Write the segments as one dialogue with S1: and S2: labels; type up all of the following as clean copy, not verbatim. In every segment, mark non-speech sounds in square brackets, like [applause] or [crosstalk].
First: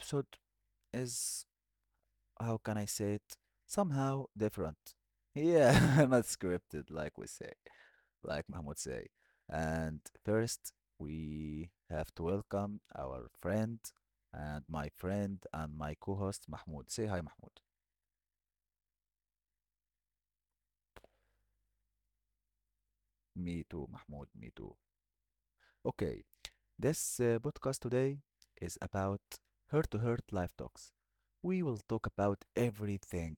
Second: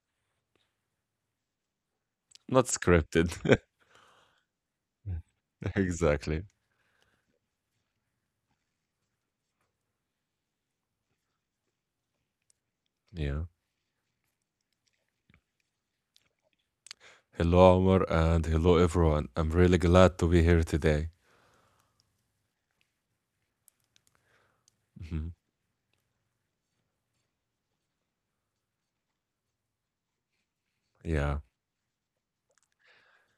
S1: episode is, how
S2: Not
S1: can I say it,
S2: scripted. [laughs]
S1: somehow different. Yeah, [laughs] not
S2: Exactly.
S1: scripted, like we say, like Mahmoud say. And first, we have to welcome our
S2: Yeah.
S1: friend and my co-host Mahmoud. Say hi, Mahmoud.
S2: Hello, Omar, and hello, everyone. I'm really glad to be here today.
S1: Me too, Mahmoud. Me too.
S2: Hmm.
S1: Okay. This podcast today is about heart to heart life talks.
S2: Yeah.
S1: We will talk about everything,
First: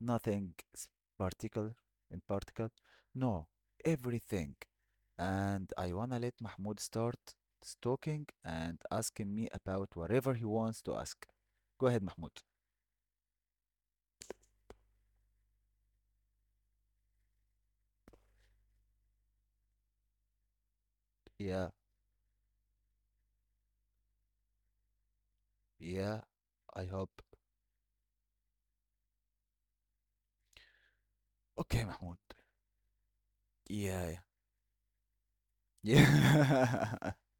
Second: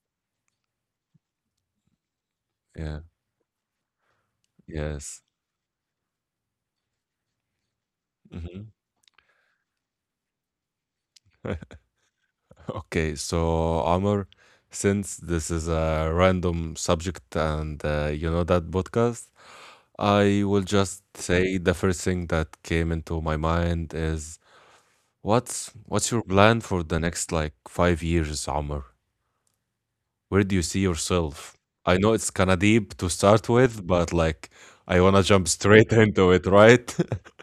S1: nothing particular in particular.
S2: Yeah.
S1: No, everything.
S2: Yes.
S1: And I wanna let Mahmoud start talking
S2: Hmm.
S1: and asking me about whatever he wants to ask.
S2: [laughs]
S1: Go ahead, Mahmoud.
S2: Okay. So, Omar, since this is a random subject and you know that podcast, I will just say
S1: Yeah,
S2: the first thing that came into my mind is what's your
S1: yeah.
S2: plan for
S1: I
S2: the
S1: hope.
S2: next like 5 years, Omar? Where do you see yourself?
S1: Okay,
S2: I know
S1: Mahmoud.
S2: it's kinda deep to start with, but,
S1: Yeah,
S2: like, I wanna jump straight [laughs] into it, right?
S1: yeah,
S2: [laughs]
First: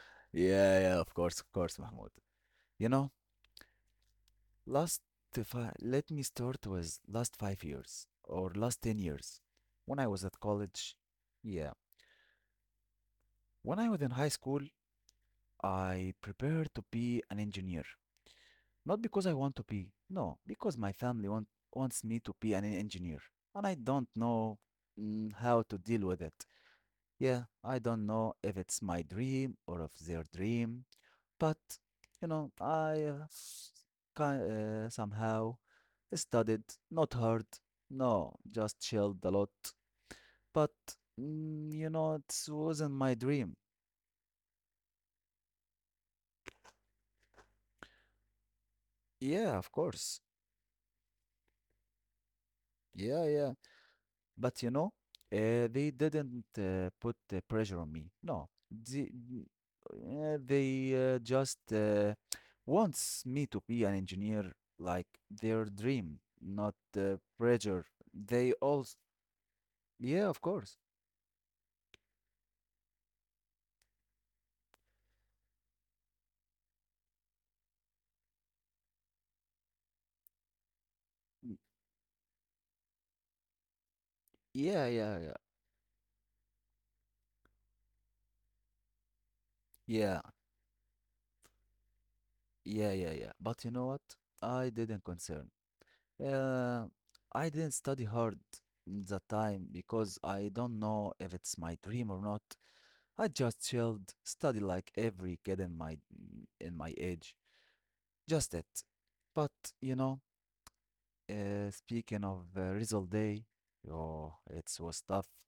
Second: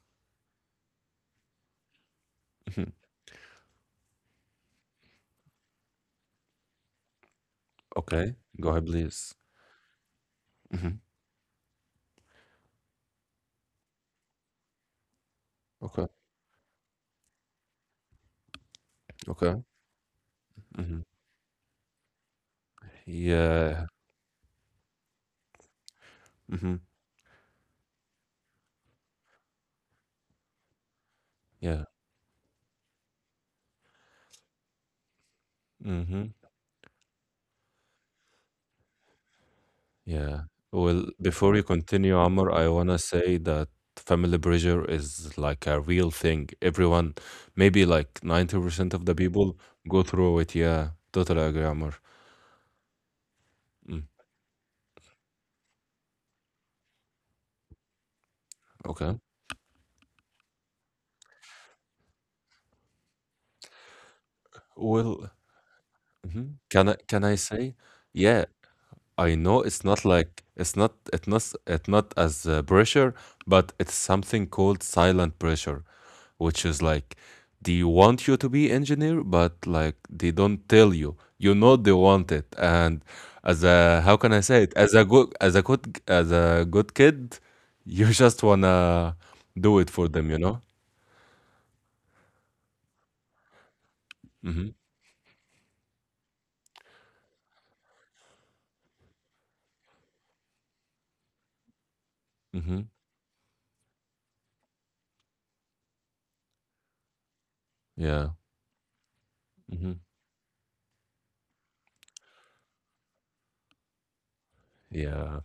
S1: [laughs] yeah, yeah. Of course, Mahmoud. You
S2: Mhm.
S1: know. Last Let me start with last 5 years
S2: Okay.
S1: or
S2: Go
S1: last
S2: ahead,
S1: 10
S2: please.
S1: years. When I was at college,
S2: Mhm.
S1: yeah. When I was in high school,
S2: Okay.
S1: I prepared to be an engineer. Not because I
S2: Okay.
S1: want to be, no, because my
S2: Mhm.
S1: family wants me to be an engineer. And I
S2: Yeah.
S1: don't know how to deal with it.
S2: Mhm.
S1: Yeah, I don't know if it's my dream or if their dream. But,
S2: Yeah.
S1: you know, I somehow
S2: Mhm.
S1: studied, not hard, no, just chilled a lot.
S2: Yeah.
S1: But,
S2: Well, before you
S1: you
S2: continue,
S1: know, it
S2: Amr, I
S1: wasn't
S2: wanna
S1: my
S2: say
S1: dream.
S2: that family pressure is, like, a real thing. Everyone, maybe, like, 90% of the
S1: Yeah,
S2: people
S1: of
S2: go
S1: course.
S2: through it. Yeah. Totally agree, Amr.
S1: Yeah, yeah.
S2: Mm.
S1: But, you know, they didn't put the pressure on me. No, they,
S2: Okay.
S1: uh, they uh, just uh, wants me to be an engineer, like
S2: Well.
S1: their dream,
S2: Mhm.
S1: not
S2: Can I
S1: the
S2: can I say?
S1: pressure.
S2: Yeah,
S1: They all,
S2: I know it's not
S1: yeah, of
S2: like it's
S1: course.
S2: not it's not it's not as pressure, but it's something called silent pressure, which is like they want you to be engineer, but like they don't tell you. You know they want it, and as a how can I say it?
S1: Yeah,
S2: As a
S1: yeah,
S2: good
S1: yeah,
S2: as a good as a good kid, you [laughs] just wanna do it for
S1: yeah,
S2: them, you know?
S1: yeah, yeah, yeah. But you know what? I
S2: Mm-hmm.
S1: didn't concern. Uh, I didn't study hard that time because I don't know if it's my dream or not.
S2: Mm-hmm.
S1: I just chilled, study like every kid in my age.
S2: Yeah.
S1: Just it. But
S2: Mm-hmm.
S1: you know, speaking of result day, oh, it was tough.
S2: Yeah.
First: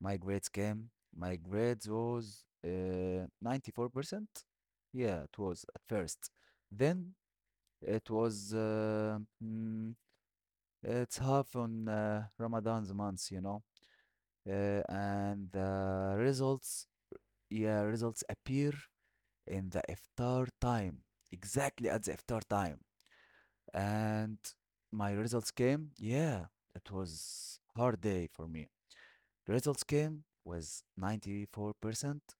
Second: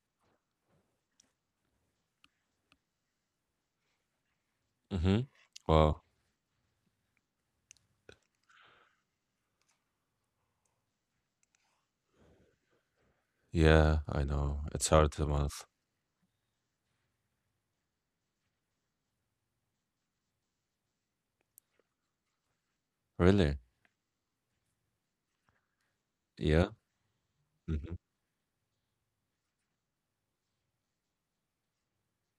S1: My grades came. My grades was 94%. Yeah,
S2: Mm-hmm.
S1: it was at
S2: Wow.
S1: first. Then it was it's half on Ramadan's months, you know,
S2: Yeah, I know. It's hard to
S1: and
S2: mouth.
S1: the results, yeah, results appear in the iftar time, exactly at the iftar time.
S2: Really?
S1: And my results came, yeah,
S2: Yeah.
S1: it was
S2: Hmm.
S1: hard day for me. The results came was 94%,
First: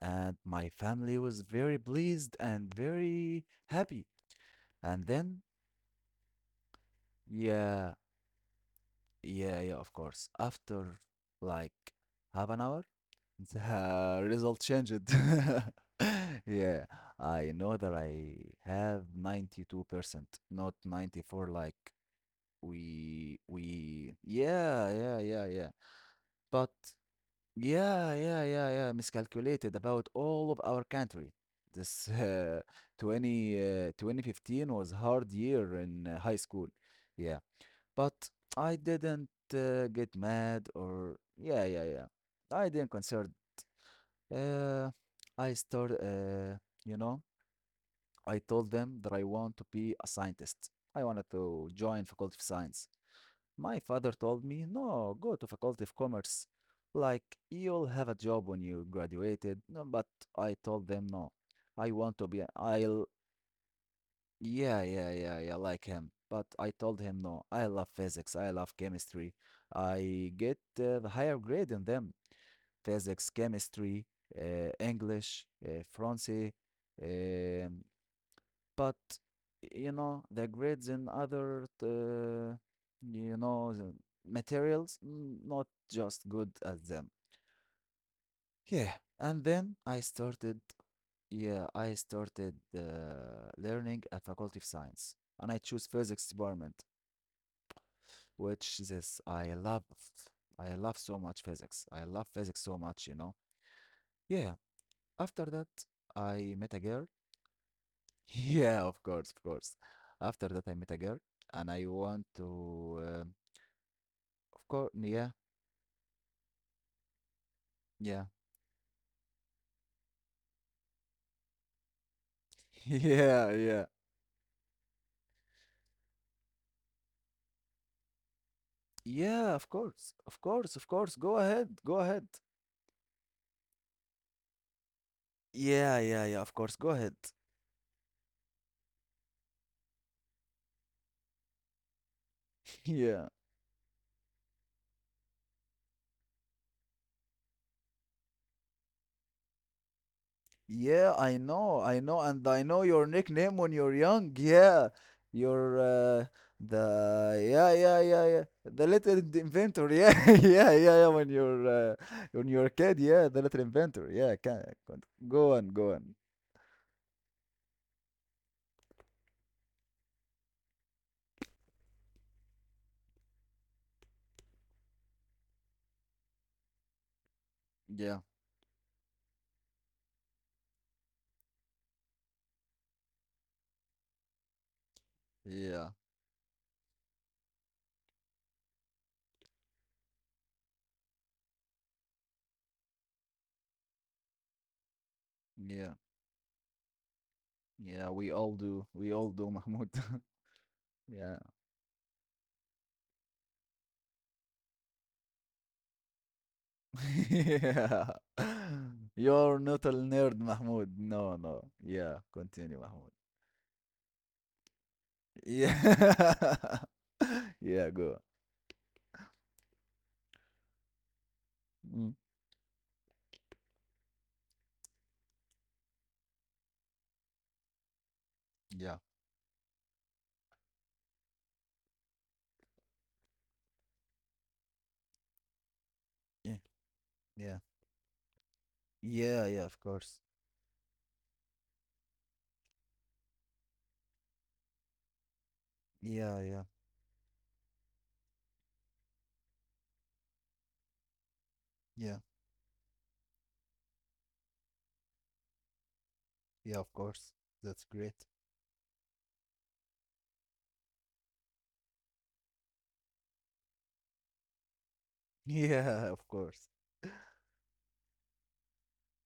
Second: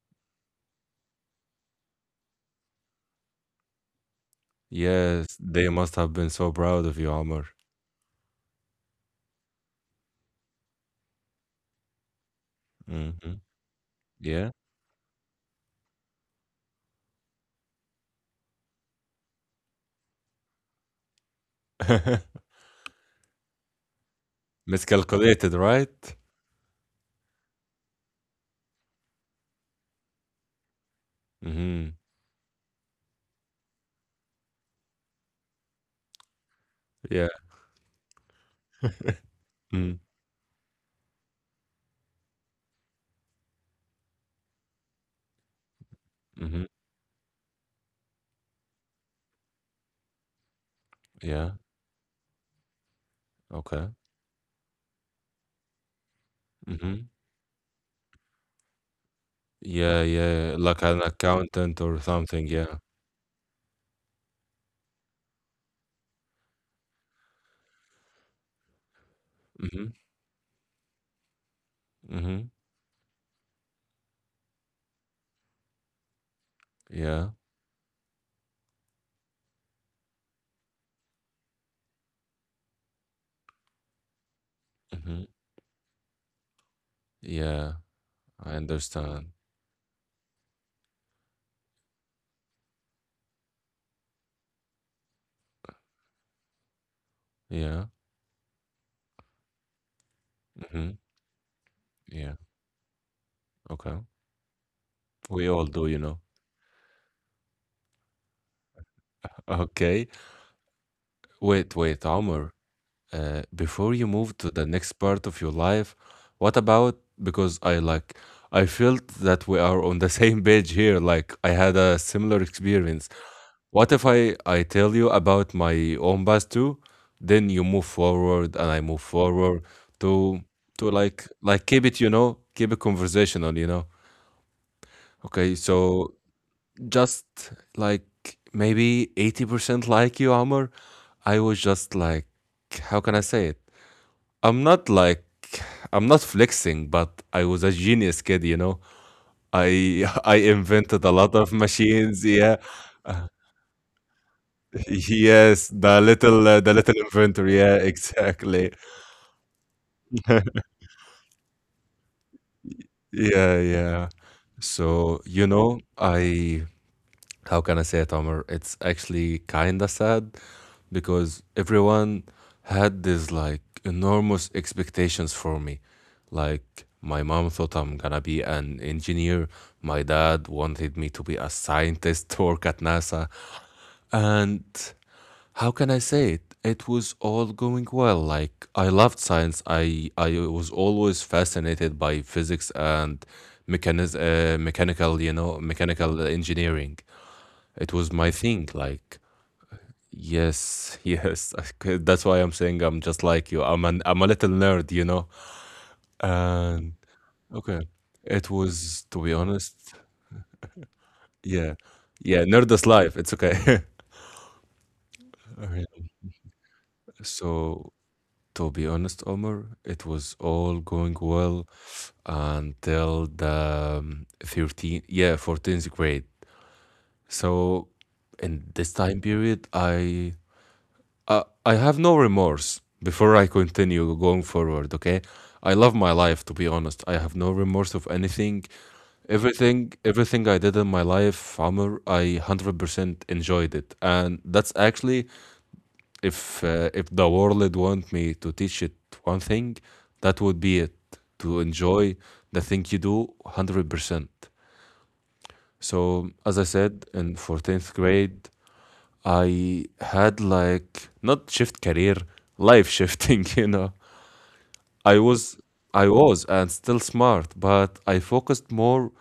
S1: and my family was very pleased and very happy. And
S2: Yes,
S1: then,
S2: they must have been so proud of you, Omar.
S1: yeah. Yeah, yeah, of course. After like half an hour,
S2: Hmm.
S1: [laughs] the
S2: Yeah.
S1: result changed. [laughs] Yeah, I know that I have 92%, not 94 like
S2: [laughs]
S1: we yeah, yeah, yeah,
S2: Miscalculated,
S1: yeah.
S2: right?
S1: But yeah, yeah, yeah, yeah, miscalculated about all of our country.
S2: Mm-hmm.
S1: This [laughs] uh, 20 uh, 2015 was hard year in high school.
S2: Yeah.
S1: Yeah. But I didn't
S2: Mm.
S1: get mad or yeah, yeah, yeah. I didn't concern. Uh, I started, uh,
S2: Mm-hmm.
S1: you know, I told them that I want to be a scientist. I wanted
S2: Yeah.
S1: to join Faculty of Science. My
S2: Okay.
S1: father told me, no, go to Faculty of Commerce.
S2: Mm-hmm.
S1: Like, you'll have a job when you graduated. No, but
S2: Yeah,
S1: I
S2: yeah. Like
S1: told
S2: an
S1: them, no,
S2: accountant
S1: I
S2: or
S1: want to be,
S2: something. Yeah.
S1: I, yeah, yeah, yeah, yeah, like him. But I told him, no, I love physics, I love chemistry.
S2: Mm-hmm.
S1: I get the higher grade in them.
S2: Mm-hmm.
S1: Physics, chemistry, English, French.
S2: Yeah.
S1: Um, but, you know, the grades in you know, the materials,
S2: Mm-hmm.
S1: not just good at them.
S2: Yeah. I
S1: Yeah.
S2: understand.
S1: And then I started, yeah, I started learning at Faculty of Science. And I choose physics department
S2: Yeah.
S1: which this I love. I
S2: Mm-hmm.
S1: love so much physics. I love
S2: Yeah.
S1: physics so much, you know.
S2: Okay.
S1: Yeah. After
S2: We
S1: that,
S2: all do, you know.
S1: I met a girl. [laughs] Yeah, of course, of course.
S2: Okay.
S1: After that, I met a girl, and
S2: Wait,
S1: I
S2: wait,
S1: want to,
S2: Omar. Before you move to
S1: of
S2: the
S1: course,
S2: next
S1: yeah,
S2: part of your life, what about because I like
S1: yeah,
S2: I felt that we are on the [laughs] same page here. Like I had a similar
S1: [laughs]
S2: experience.
S1: yeah, yeah,
S2: What if I tell you about my own past too? Then you move forward and I move
S1: yeah.
S2: forward
S1: Of course, of
S2: to
S1: course, of
S2: to
S1: course.
S2: like
S1: Go
S2: like
S1: ahead,
S2: keep
S1: go
S2: it,
S1: ahead.
S2: keep it conversational. Okay,
S1: Yeah,
S2: so
S1: yeah, yeah. Of course, go ahead.
S2: just like maybe 80% like you, Amr, I was just like,
S1: [laughs]
S2: how can I
S1: Yeah.
S2: say it? I'm not like I'm not flexing, but I was a genius kid. I [laughs] I invented
S1: Yeah,
S2: a lot of
S1: I know,
S2: machines.
S1: and
S2: Yeah,
S1: I
S2: [laughs]
S1: know your
S2: Uh,
S1: nickname when you're young. Yeah,
S2: yes,
S1: you're
S2: the little uh, the little inventor. Yeah, [laughs] exactly.
S1: the little inventor. Yeah, [laughs] yeah, yeah, yeah. When you're a kid, yeah, the little
S2: Yeah,
S1: inventor.
S2: yeah.
S1: Yeah, can
S2: So, you
S1: go on,
S2: know,
S1: go on.
S2: I how can I say it, Omar? It's actually kinda sad because everyone had these like enormous expectations for me. Like my mom thought I'm
S1: Yeah,
S2: gonna be an engineer. My dad wanted me to be a scientist to work at NASA. And how
S1: yeah,
S2: can I say it? It was all going well. Like I loved science. I was always fascinated by physics and mechanical, you know,
S1: yeah,
S2: mechanical engineering. It
S1: yeah.
S2: was my thing,
S1: We
S2: like
S1: all do, Mahmoud. [laughs]
S2: yes,
S1: Yeah,
S2: yes. [laughs] That's why I'm saying, I'm just like you, I'm a little nerd. And
S1: [laughs]
S2: okay,
S1: yeah.
S2: it was,
S1: [laughs]
S2: to be
S1: You're not a
S2: honest,
S1: nerd, Mahmoud. No, no.
S2: yeah,
S1: Yeah,
S2: yeah, nerd
S1: continue,
S2: is
S1: Mahmoud.
S2: life, it's okay. [laughs] Okay.
S1: Yeah. [laughs] Yeah,
S2: So,
S1: go.
S2: to be honest, Omar, it was all going well
S1: Mm.
S2: until the 13, yeah, 14th grade. So in this
S1: Yeah,
S2: time period, I have no remorse before I continue going forward, okay? I love my life,
S1: yeah,
S2: to be honest. I have no
S1: yeah,
S2: remorse of anything.
S1: yeah, yeah, of
S2: Everything
S1: course.
S2: everything I did in my life, Amr, I 100% enjoyed it. And that's actually,
S1: Yeah,
S2: if
S1: yeah,
S2: uh, if the world want me to teach it one thing, that would be it: to enjoy
S1: yeah,
S2: the thing you do 100%. So, as I
S1: yeah, of
S2: said,
S1: course.
S2: in
S1: That's
S2: 14th
S1: great.
S2: grade, I had like, not shift career, life shifting, [laughs]. I
S1: [laughs]
S2: was
S1: Yeah,
S2: I
S1: of
S2: was
S1: course.
S2: and still smart, but I focused more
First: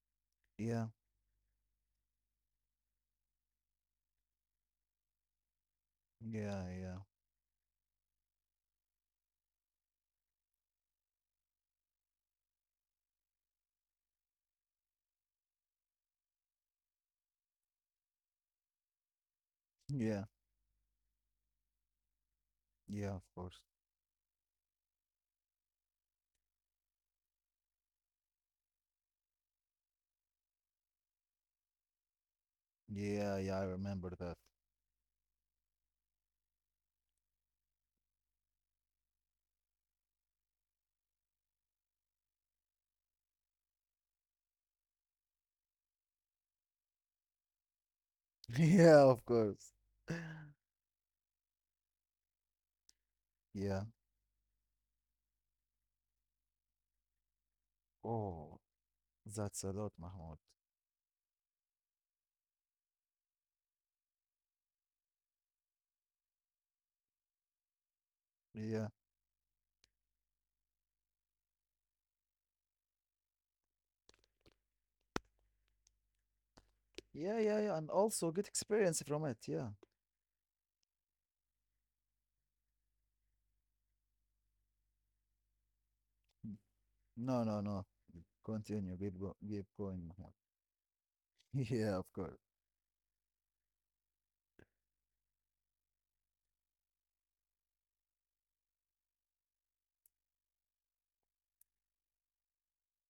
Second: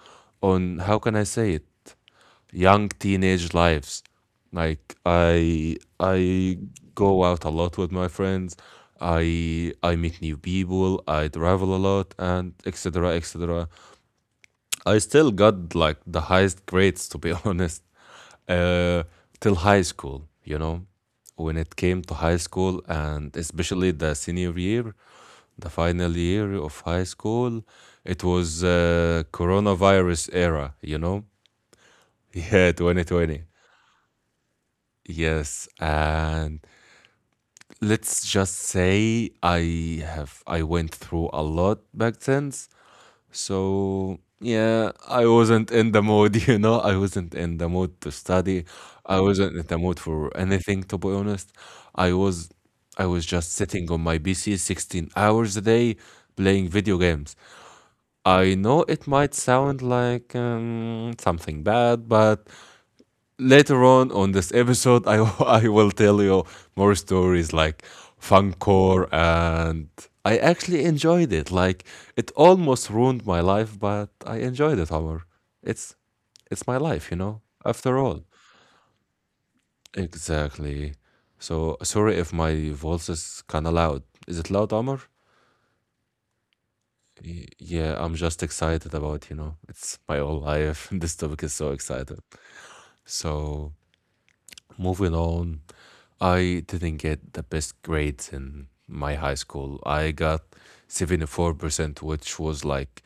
S2: on,
S1: Yeah,
S2: how can I say it? Young teenage lives. Like I
S1: yeah, yeah,
S2: go out a lot with my friends. I meet new people, I travel a lot, and etc, etc. I still got like the highest grades, to be [laughs] honest, uh, till high
S1: yeah,
S2: school, when it came to high school,
S1: yeah, of
S2: and
S1: course.
S2: especially the senior year, the final year of high school, it was coronavirus era, you know? [laughs] Yeah,
S1: Yeah,
S2: 2020.
S1: yeah, I remember that.
S2: Yes, and let's just say I went through a lot back then. So, yeah, I wasn't in the mood, [laughs] I wasn't in the mood to
S1: [laughs]
S2: study.
S1: Yeah,
S2: I
S1: of
S2: wasn't in
S1: course.
S2: the mood for
S1: [laughs]
S2: anything, to be honest. I was I was just
S1: Yeah.
S2: sitting on my PC 16 hours a day playing video games. I
S1: Oh,
S2: know it might
S1: that's a
S2: sound
S1: lot,
S2: like
S1: Mahmoud.
S2: something bad, but later on this episode, I [laughs] I will tell you more stories, like
S1: Yeah,
S2: Funcore, and I actually enjoyed it. Like, it almost ruined my life, but I enjoyed it. However, it's it's my life, you
S1: yeah,
S2: know.
S1: yeah, yeah, and
S2: After all,
S1: also get experience from it. Yeah.
S2: exactly. So sorry if my voice is kind of loud. Is it loud, Amor?
S1: Mm. No,
S2: Y-
S1: no, no.
S2: Yeah, I'm just excited
S1: Continue. Keep
S2: about,
S1: go keep going,
S2: it's my
S1: Mahmoud.
S2: whole life. [laughs] This topic is
S1: [laughs]
S2: so
S1: Yeah, of
S2: exciting.
S1: course.
S2: So, moving on, I didn't get the best grades in my high school. I got 74%, which was like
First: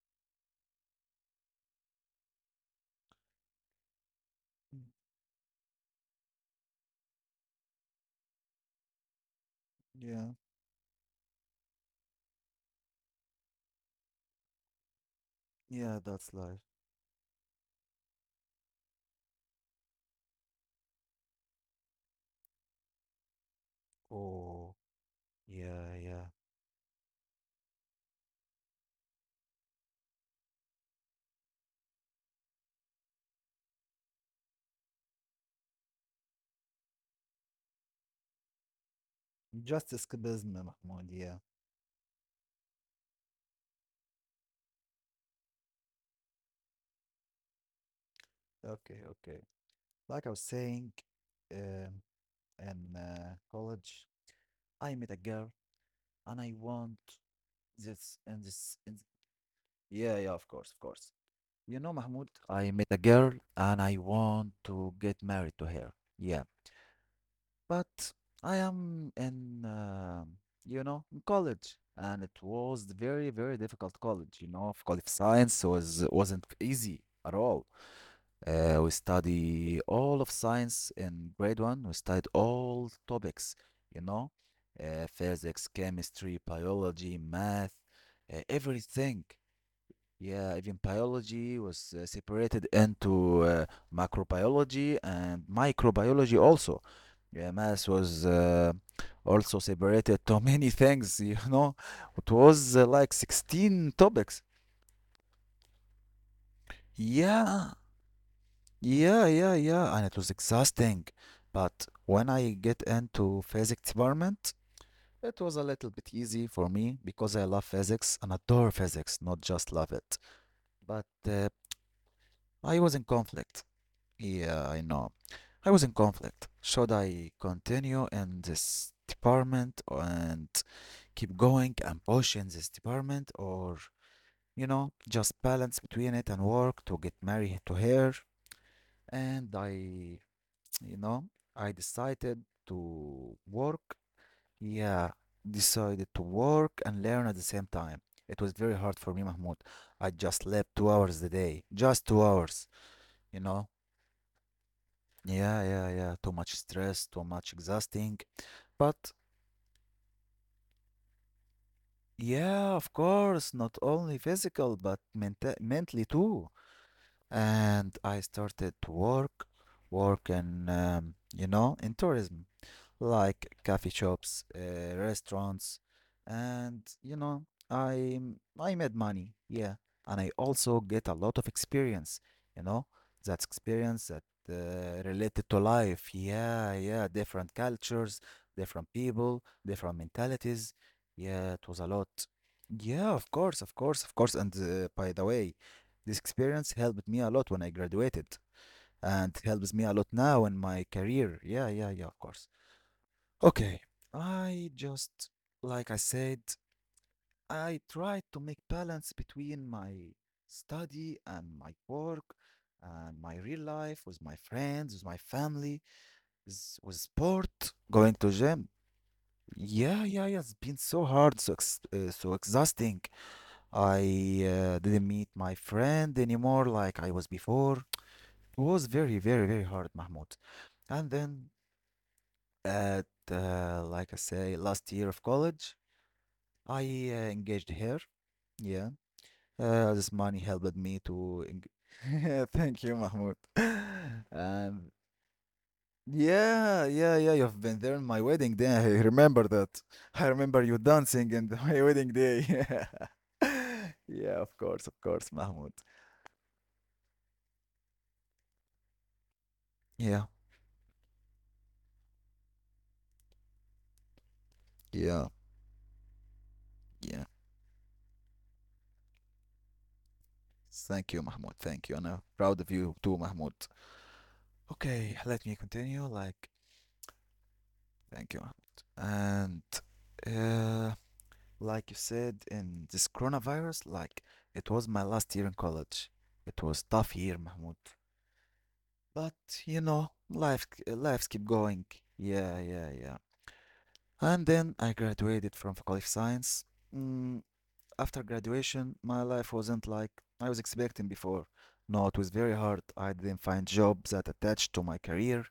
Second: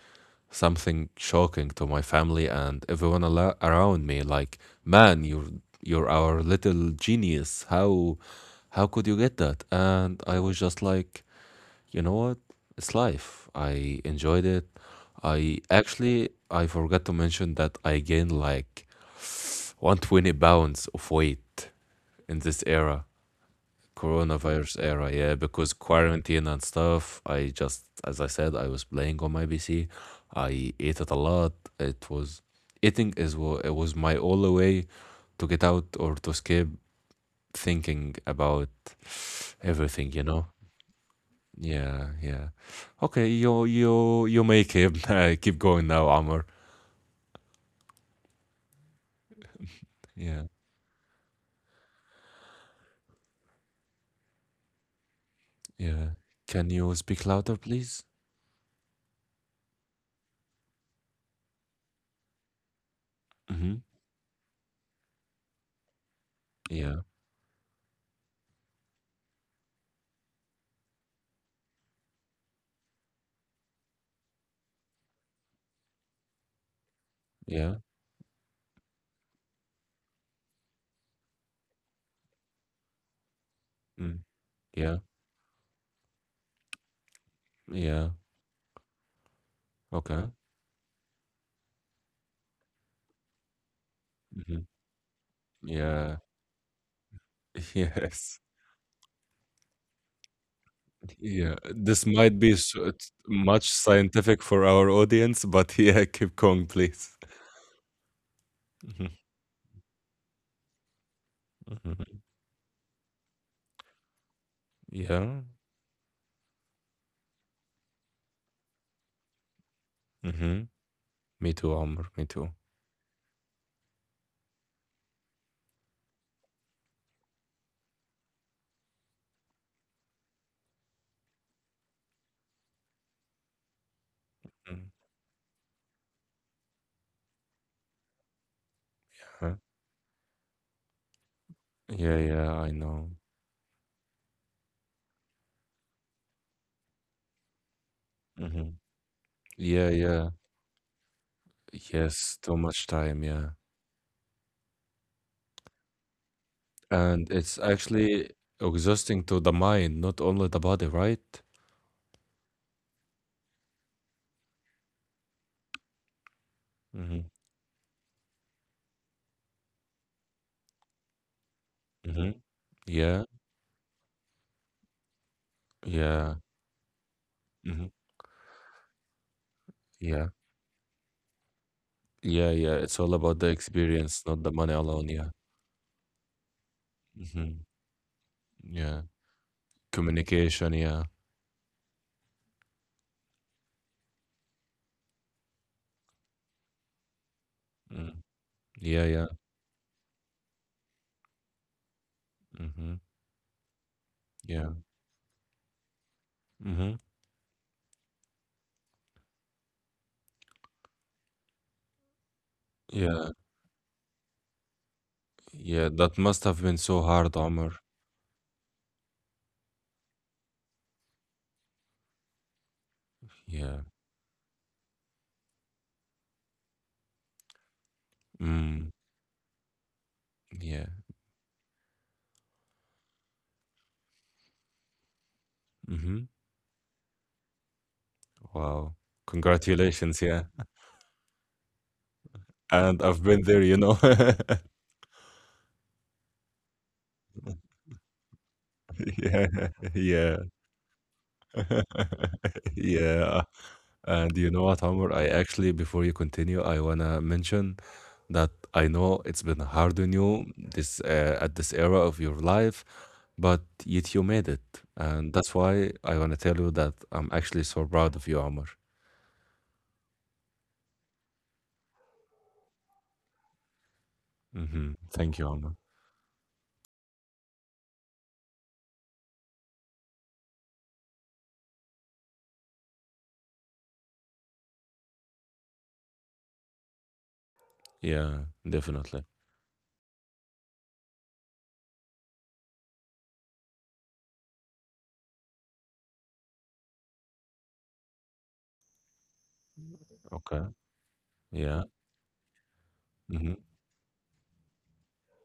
S2: something shocking to my family and everyone around me. Like, man, you're our little genius. How could you get that? And
S1: Yeah,
S2: I was just like, you know what? It's life. I enjoyed it. I,
S1: yeah,
S2: actually,
S1: that's life.
S2: I forgot to mention that I gained like 120 pounds of weight in this era.
S1: Oh,
S2: Coronavirus era, yeah, because
S1: yeah, yeah.
S2: quarantine and stuff, I just, as I said, I was playing on my PC. I ate it a lot. It was, eating is what, it was my only way to get out or to escape thinking about
S1: Just
S2: everything, you know?
S1: escapism, eh, Mahmoud. Yeah.
S2: Yeah, yeah. Okay, you may keep [laughs] keep going now, Amr.
S1: Okay, okay. Like I was
S2: Yeah,
S1: saying, um, in college, I met a girl
S2: yeah.
S1: and I
S2: Can you
S1: want
S2: speak louder, please?
S1: this and this. And yeah, yeah, of course, of course. You know, Mahmoud, I met a girl
S2: Mm-hmm.
S1: and I want to get married to her. Yeah.
S2: Yeah,
S1: But I am in college, and it was very, very difficult college. You know, of College Science wasn't easy at all.
S2: yeah.
S1: We study all of science in grade one. We studied all topics, you
S2: Mm,
S1: know,
S2: yeah,
S1: physics, chemistry, biology, math,
S2: yeah.
S1: everything.
S2: Okay.
S1: Yeah, even biology was separated into
S2: Mm-hmm.
S1: macrobiology and
S2: Yeah.
S1: microbiology also. Yeah,
S2: [laughs]
S1: math was
S2: Yes.
S1: also separated to [laughs] many things, you
S2: Yeah.
S1: know.
S2: This
S1: It
S2: might be s
S1: was
S2: t
S1: like
S2: much
S1: 16
S2: scientific
S1: topics.
S2: for our audience, but [laughs] yeah, keep going, please.
S1: Yeah,
S2: Mhm,
S1: yeah, yeah, yeah, and it was exhausting. But
S2: mhm.
S1: when I get into physics department, it
S2: Yeah.
S1: was a little bit easy for me because I love physics and adore physics, not just love it.
S2: Mhm.
S1: But
S2: Me too, Amr. Me too.
S1: I was in conflict. Yeah, I know. I was in conflict. Should I continue in this department and keep going and push in this department, or, you
S2: Mm,
S1: know, just balance between it and work to get married to her? And
S2: huh.
S1: I, you know, I
S2: Yeah,
S1: decided
S2: yeah, I know.
S1: to work. Yeah, decided to work and learn at the same time. It was very
S2: Mhm.
S1: hard for me, Mahmoud.
S2: Yeah,
S1: I
S2: yeah.
S1: just slept 2 hours a day, just two
S2: Yes, too
S1: hours,
S2: much time,
S1: you
S2: yeah.
S1: know? Yeah, yeah, yeah. Too much stress, too
S2: And
S1: much
S2: it's
S1: exhausting.
S2: actually
S1: But
S2: exhausting to the mind, not only the body, right?
S1: yeah, of course, not only physical but mentally too.
S2: Mhm,
S1: And I started to work, work in, you know, in
S2: mhm.
S1: tourism
S2: Yeah,
S1: like coffee shops, restaurants,
S2: yeah.
S1: and you know,
S2: Mhm.
S1: I I made money, yeah, and I
S2: Yeah.
S1: also get a lot of experience,
S2: Yeah,
S1: you
S2: yeah.
S1: know,
S2: It's all about
S1: that's
S2: the
S1: experience that
S2: experience, not the money alone, yeah.
S1: related to life, yeah, yeah, different
S2: Mhm.
S1: cultures, different
S2: Yeah.
S1: people, different mentalities,
S2: Communication, yeah.
S1: yeah, it was a lot, yeah, of course, of course, of course, and by the way, this experience helped me a lot when I
S2: Mm.
S1: graduated,
S2: Yeah, yeah.
S1: and helps me a lot now in my career, yeah, yeah, yeah, of course.
S2: Mm-hmm.
S1: Okay, I
S2: Yeah.
S1: just, like I said,
S2: Mm-hmm.
S1: I try to make balance between my study and my work and
S2: Yeah.
S1: my real life with my friends, with my family,
S2: Yeah. That must have
S1: with,
S2: been
S1: with
S2: so hard,
S1: sport,
S2: Omar.
S1: going to gym. Yeah, yeah, yeah. It's been so hard, so exhausting.
S2: Yeah.
S1: I didn't meet my friend anymore like I was before. It was
S2: Mm.
S1: very, very, very hard, Mahmoud.
S2: Yeah.
S1: And then at, like I say, last year of college.
S2: Mm-hmm.
S1: I engaged her. Yeah.
S2: Wow.
S1: This
S2: Congratulations,
S1: money
S2: yeah.
S1: helped me to. [laughs] Thank you,
S2: And I've
S1: Mahmoud.
S2: been there,
S1: [laughs]
S2: you know. [laughs]
S1: Um, yeah, yeah, yeah. You've been there on my wedding day. I remember that.
S2: Yeah.
S1: I
S2: Yeah.
S1: remember you dancing in [laughs] my wedding day. [laughs]
S2: [laughs] Yeah. And
S1: Yeah,
S2: you know what,
S1: of
S2: Omar? I
S1: course, Mahmoud.
S2: actually, before you continue, I wanna mention that I know it's been hard on
S1: Yeah,
S2: you this, at this era of your life, but yet you made it,
S1: yeah,
S2: and that's why I want to tell you that
S1: yeah.
S2: I'm actually so proud of you, Amr.
S1: Thank you, Mahmoud. Thank you. And I'm proud of you too, Mahmoud.
S2: Hmm.
S1: Okay,
S2: Thank
S1: let
S2: you,
S1: me
S2: Amr.
S1: continue. Like, thank you, Mahmoud. And uh, like you said, in this coronavirus, like it was my last year in college. It was tough year, Mahmoud.
S2: Yeah, definitely.
S1: But you know, life lives keep going. Yeah, yeah, yeah. And then I graduated from Faculty of Science. Mm, After graduation, my life wasn't like I was
S2: Okay.
S1: expecting before.
S2: Yeah.
S1: No, it was very hard. I didn't
S2: Hmm.
S1: find job that attached to my career.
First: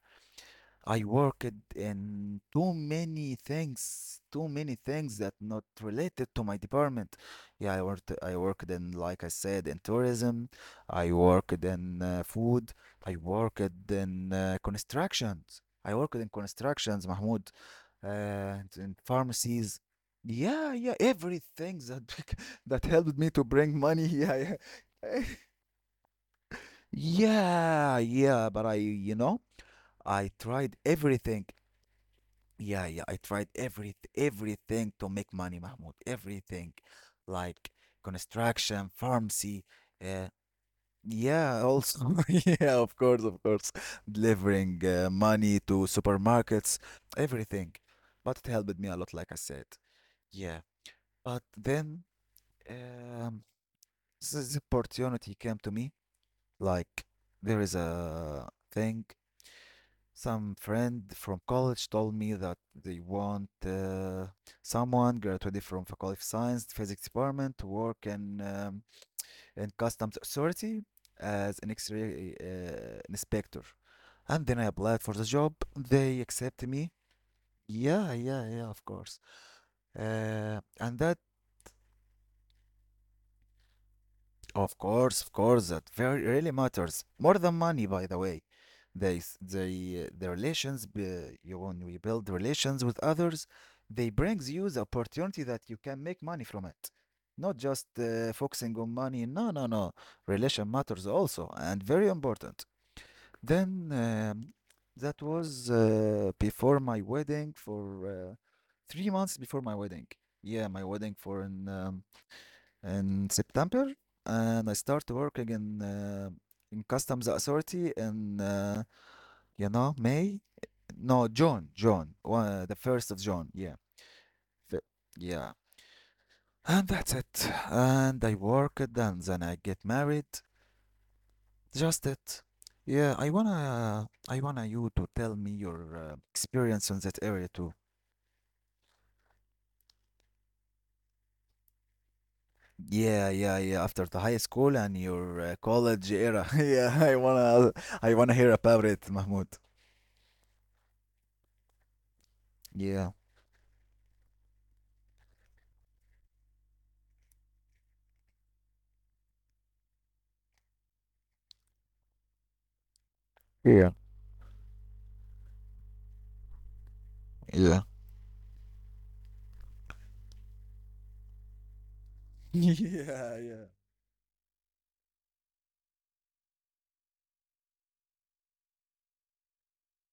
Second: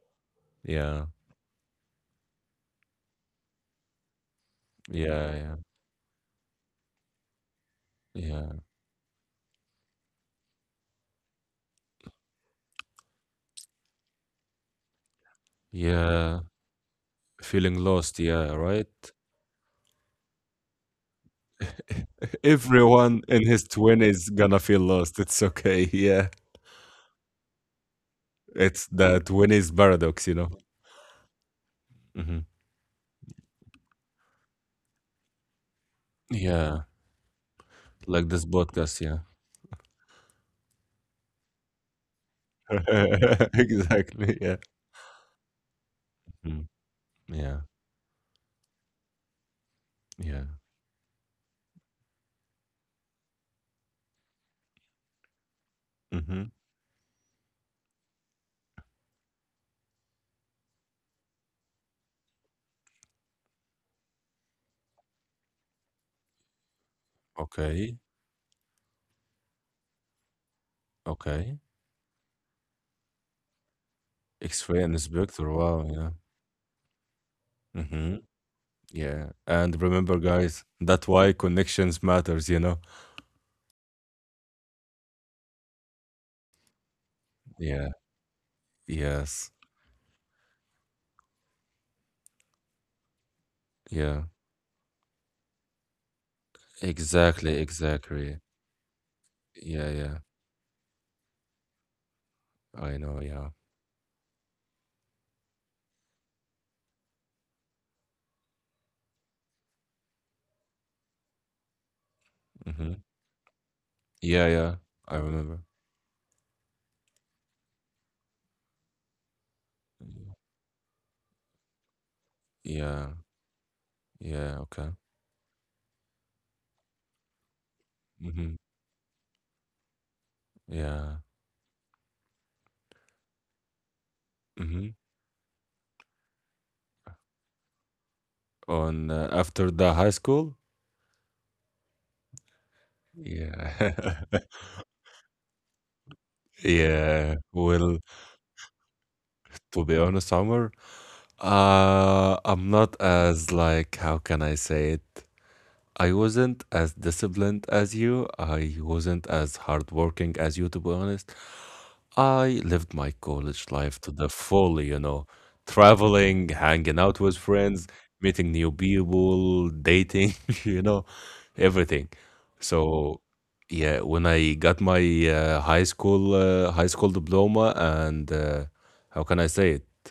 S1: I
S2: Yeah.
S1: worked in too many things that
S2: Yeah. Yeah.
S1: not related to my department. Yeah, I worked, I
S2: Yeah.
S1: worked in, like I said, in tourism. I worked in food. I worked in constructions. I worked in
S2: Yeah.
S1: constructions, Mahmoud,
S2: Feeling lost. Yeah.
S1: and in
S2: Right.
S1: pharmacies. Yeah, yeah, everything that
S2: [laughs]
S1: [laughs] that helped
S2: Everyone
S1: me to
S2: in his
S1: bring money.
S2: twenties
S1: Yeah,
S2: gonna feel lost.
S1: yeah,
S2: It's okay. [laughs] Yeah.
S1: [laughs] yeah, yeah. But
S2: It's
S1: you
S2: the
S1: know,
S2: twenties paradox,
S1: I
S2: you know.
S1: tried everything.
S2: Hmm.
S1: Yeah, yeah, I tried everything to make money, Mahmoud. Everything,
S2: Yeah.
S1: like
S2: Like this
S1: construction,
S2: podcast. Yeah.
S1: pharmacy. Uh, yeah, also, [laughs] yeah, of
S2: [laughs]
S1: course,
S2: Exactly, yeah.
S1: delivering money to
S2: Mm,
S1: supermarkets,
S2: yeah,
S1: everything. But it helped me a lot, like I said.
S2: yeah.
S1: Yeah, but then um, this opportunity came to me.
S2: Mhm.
S1: Like there is a thing. Some friend from college told me that they want someone graduated from Faculty of Science, Physics Department to work
S2: Okay,
S1: in Customs Authority as
S2: okay.
S1: an X-ray inspector. And then I
S2: X-ray
S1: applied for the
S2: inspector,
S1: job.
S2: wow, yeah.
S1: They accepted me. Yeah,
S2: Mhm.
S1: yeah, yeah, of course.
S2: Yeah. And remember, guys,
S1: And
S2: that's
S1: that
S2: why connections matters, you know?
S1: Of course, that very really matters more than money,
S2: Yeah.
S1: by the way. They s-
S2: Yes.
S1: the relations be- you when we build relations with others, they
S2: Yeah.
S1: brings you the opportunity that you can make money from it.
S2: Exactly,
S1: Not just
S2: exactly.
S1: focusing on money. No, no, no.
S2: Yeah, yeah.
S1: Relation matters also and very important.
S2: I know, yeah.
S1: Then That was before my wedding for uh, 3 months before my wedding. Yeah, my wedding for
S2: Mhm.
S1: in September,
S2: Yeah,
S1: and I
S2: yeah.
S1: start
S2: I
S1: working
S2: remember.
S1: in customs authority in
S2: Mhm.
S1: May, no June, the first
S2: Yeah.
S1: of June, yeah,
S2: Yeah,
S1: Fi-
S2: okay.
S1: yeah, and that's it. And I
S2: Mhm.
S1: worked, and then I get married.
S2: Yeah.
S1: Just it. Yeah, I wanna you
S2: Mhm.
S1: to tell me your experience on that area too.
S2: On, after the high school?
S1: Yeah, yeah, yeah. After the
S2: Yeah.
S1: high
S2: [laughs]
S1: school and your college era. [laughs] Yeah,
S2: Yeah, well,
S1: I wanna hear about it, Mahmoud.
S2: to be honest, Omar, I'm not
S1: Yeah.
S2: as, like, how can I say it? I wasn't as disciplined as you. I wasn't as hardworking as you, to be honest. I lived my college
S1: Yeah,
S2: life to the full, traveling, hanging out with
S1: yeah,
S2: friends, meeting new people, dating, [laughs] you know, everything.
S1: [laughs]
S2: So,
S1: yeah, yeah,
S2: yeah, when I got my high school diploma, and how can I say it?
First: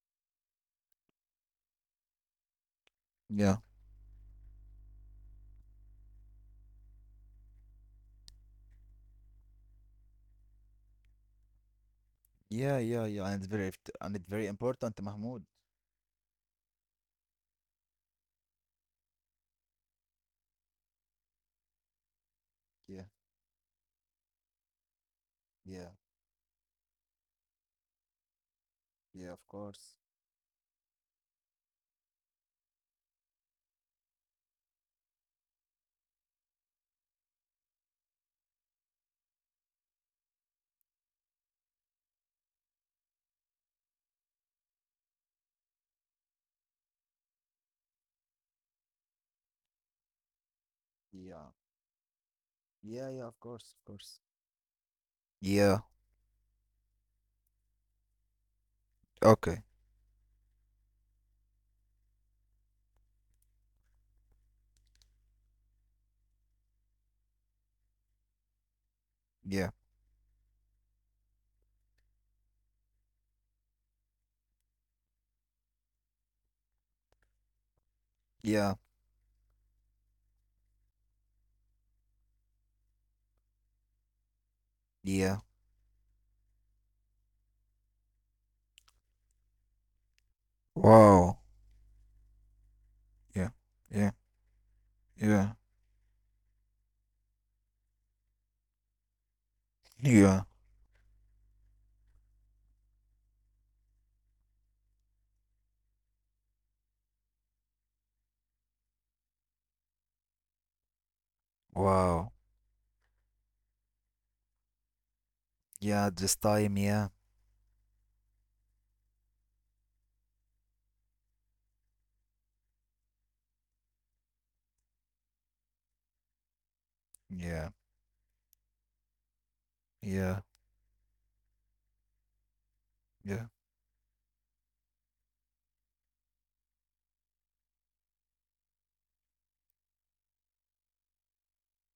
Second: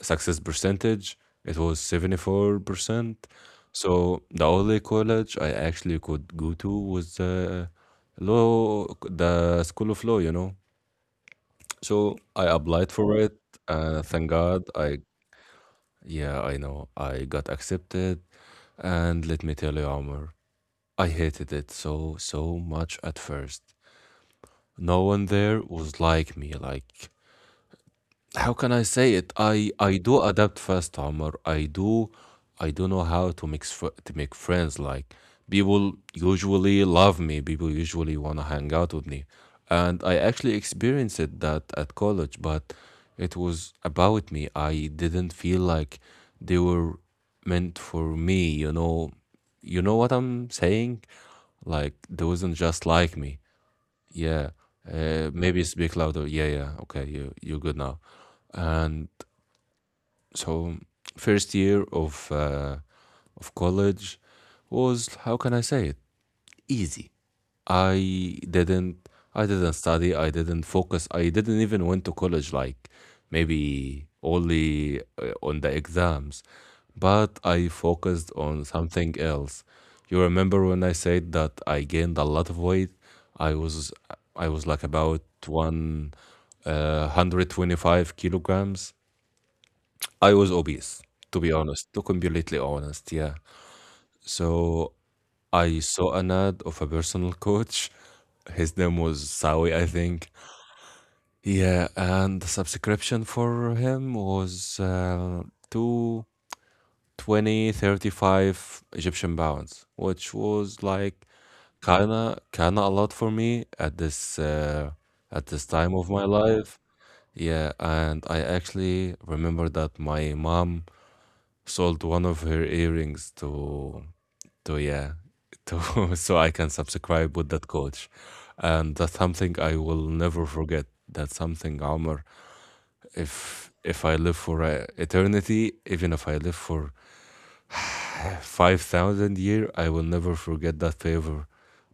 S2: Success percentage, it was 74%.
S1: yeah,
S2: So, the only college I actually could go to was law, the School of Law. So I
S1: yeah,
S2: applied
S1: yeah,
S2: for
S1: yeah. And
S2: it.
S1: it's
S2: Thank
S1: very
S2: God. I
S1: important, Mahmoud.
S2: yeah, I know. I got accepted. And let me tell you, Omar, I hated it so, so much
S1: Yeah,
S2: at first. No one there
S1: yeah,
S2: was like me. Like, how can I say
S1: yeah.
S2: it?
S1: Of
S2: I
S1: course.
S2: I do adapt fast, Omar. I do know how to mix to make friends. Like, people usually love me. People usually wanna hang out with me, and I actually experienced it that at college. But it was about me. I didn't feel like they were meant for me. You know what I'm saying?
S1: Yeah,
S2: Like, they wasn't just
S1: yeah,
S2: like
S1: yeah. Of
S2: me.
S1: course, of course.
S2: Yeah. Maybe
S1: Yeah.
S2: speak louder. Yeah, yeah. Okay, you're good now. And
S1: Okay.
S2: so, first year of college was, how can I say it? Easy. I didn't I
S1: Yeah,
S2: didn't study, I didn't focus, I didn't even went to college, like maybe only on the exams, but I focused on
S1: yeah,
S2: something else. You remember when I said that I gained a lot of weight? I was I was like about
S1: yeah.
S2: 125 kilograms. I was obese,
S1: Wow.
S2: to be honest, to completely honest, yeah.
S1: Yeah, yeah,
S2: So
S1: yeah,
S2: I saw an ad of a personal coach. His name was Sawi, I think.
S1: yeah.
S2: Yeah, and the subscription for him was two 2035 Egyptian pounds, which was like
S1: Wow.
S2: kinda a lot for me at this time
S1: Yeah.
S2: of my
S1: This time.
S2: life.
S1: Yeah,
S2: Yeah, and I actually remember that my mom sold one of her earrings to So yeah [laughs] so I can subscribe with that
S1: yeah,
S2: coach, and that's something I will
S1: yeah,
S2: never forget. That's something, Omar.
S1: yeah,
S2: If I live for eternity, even if I live for [sighs] 5,000 year, I will never forget that favor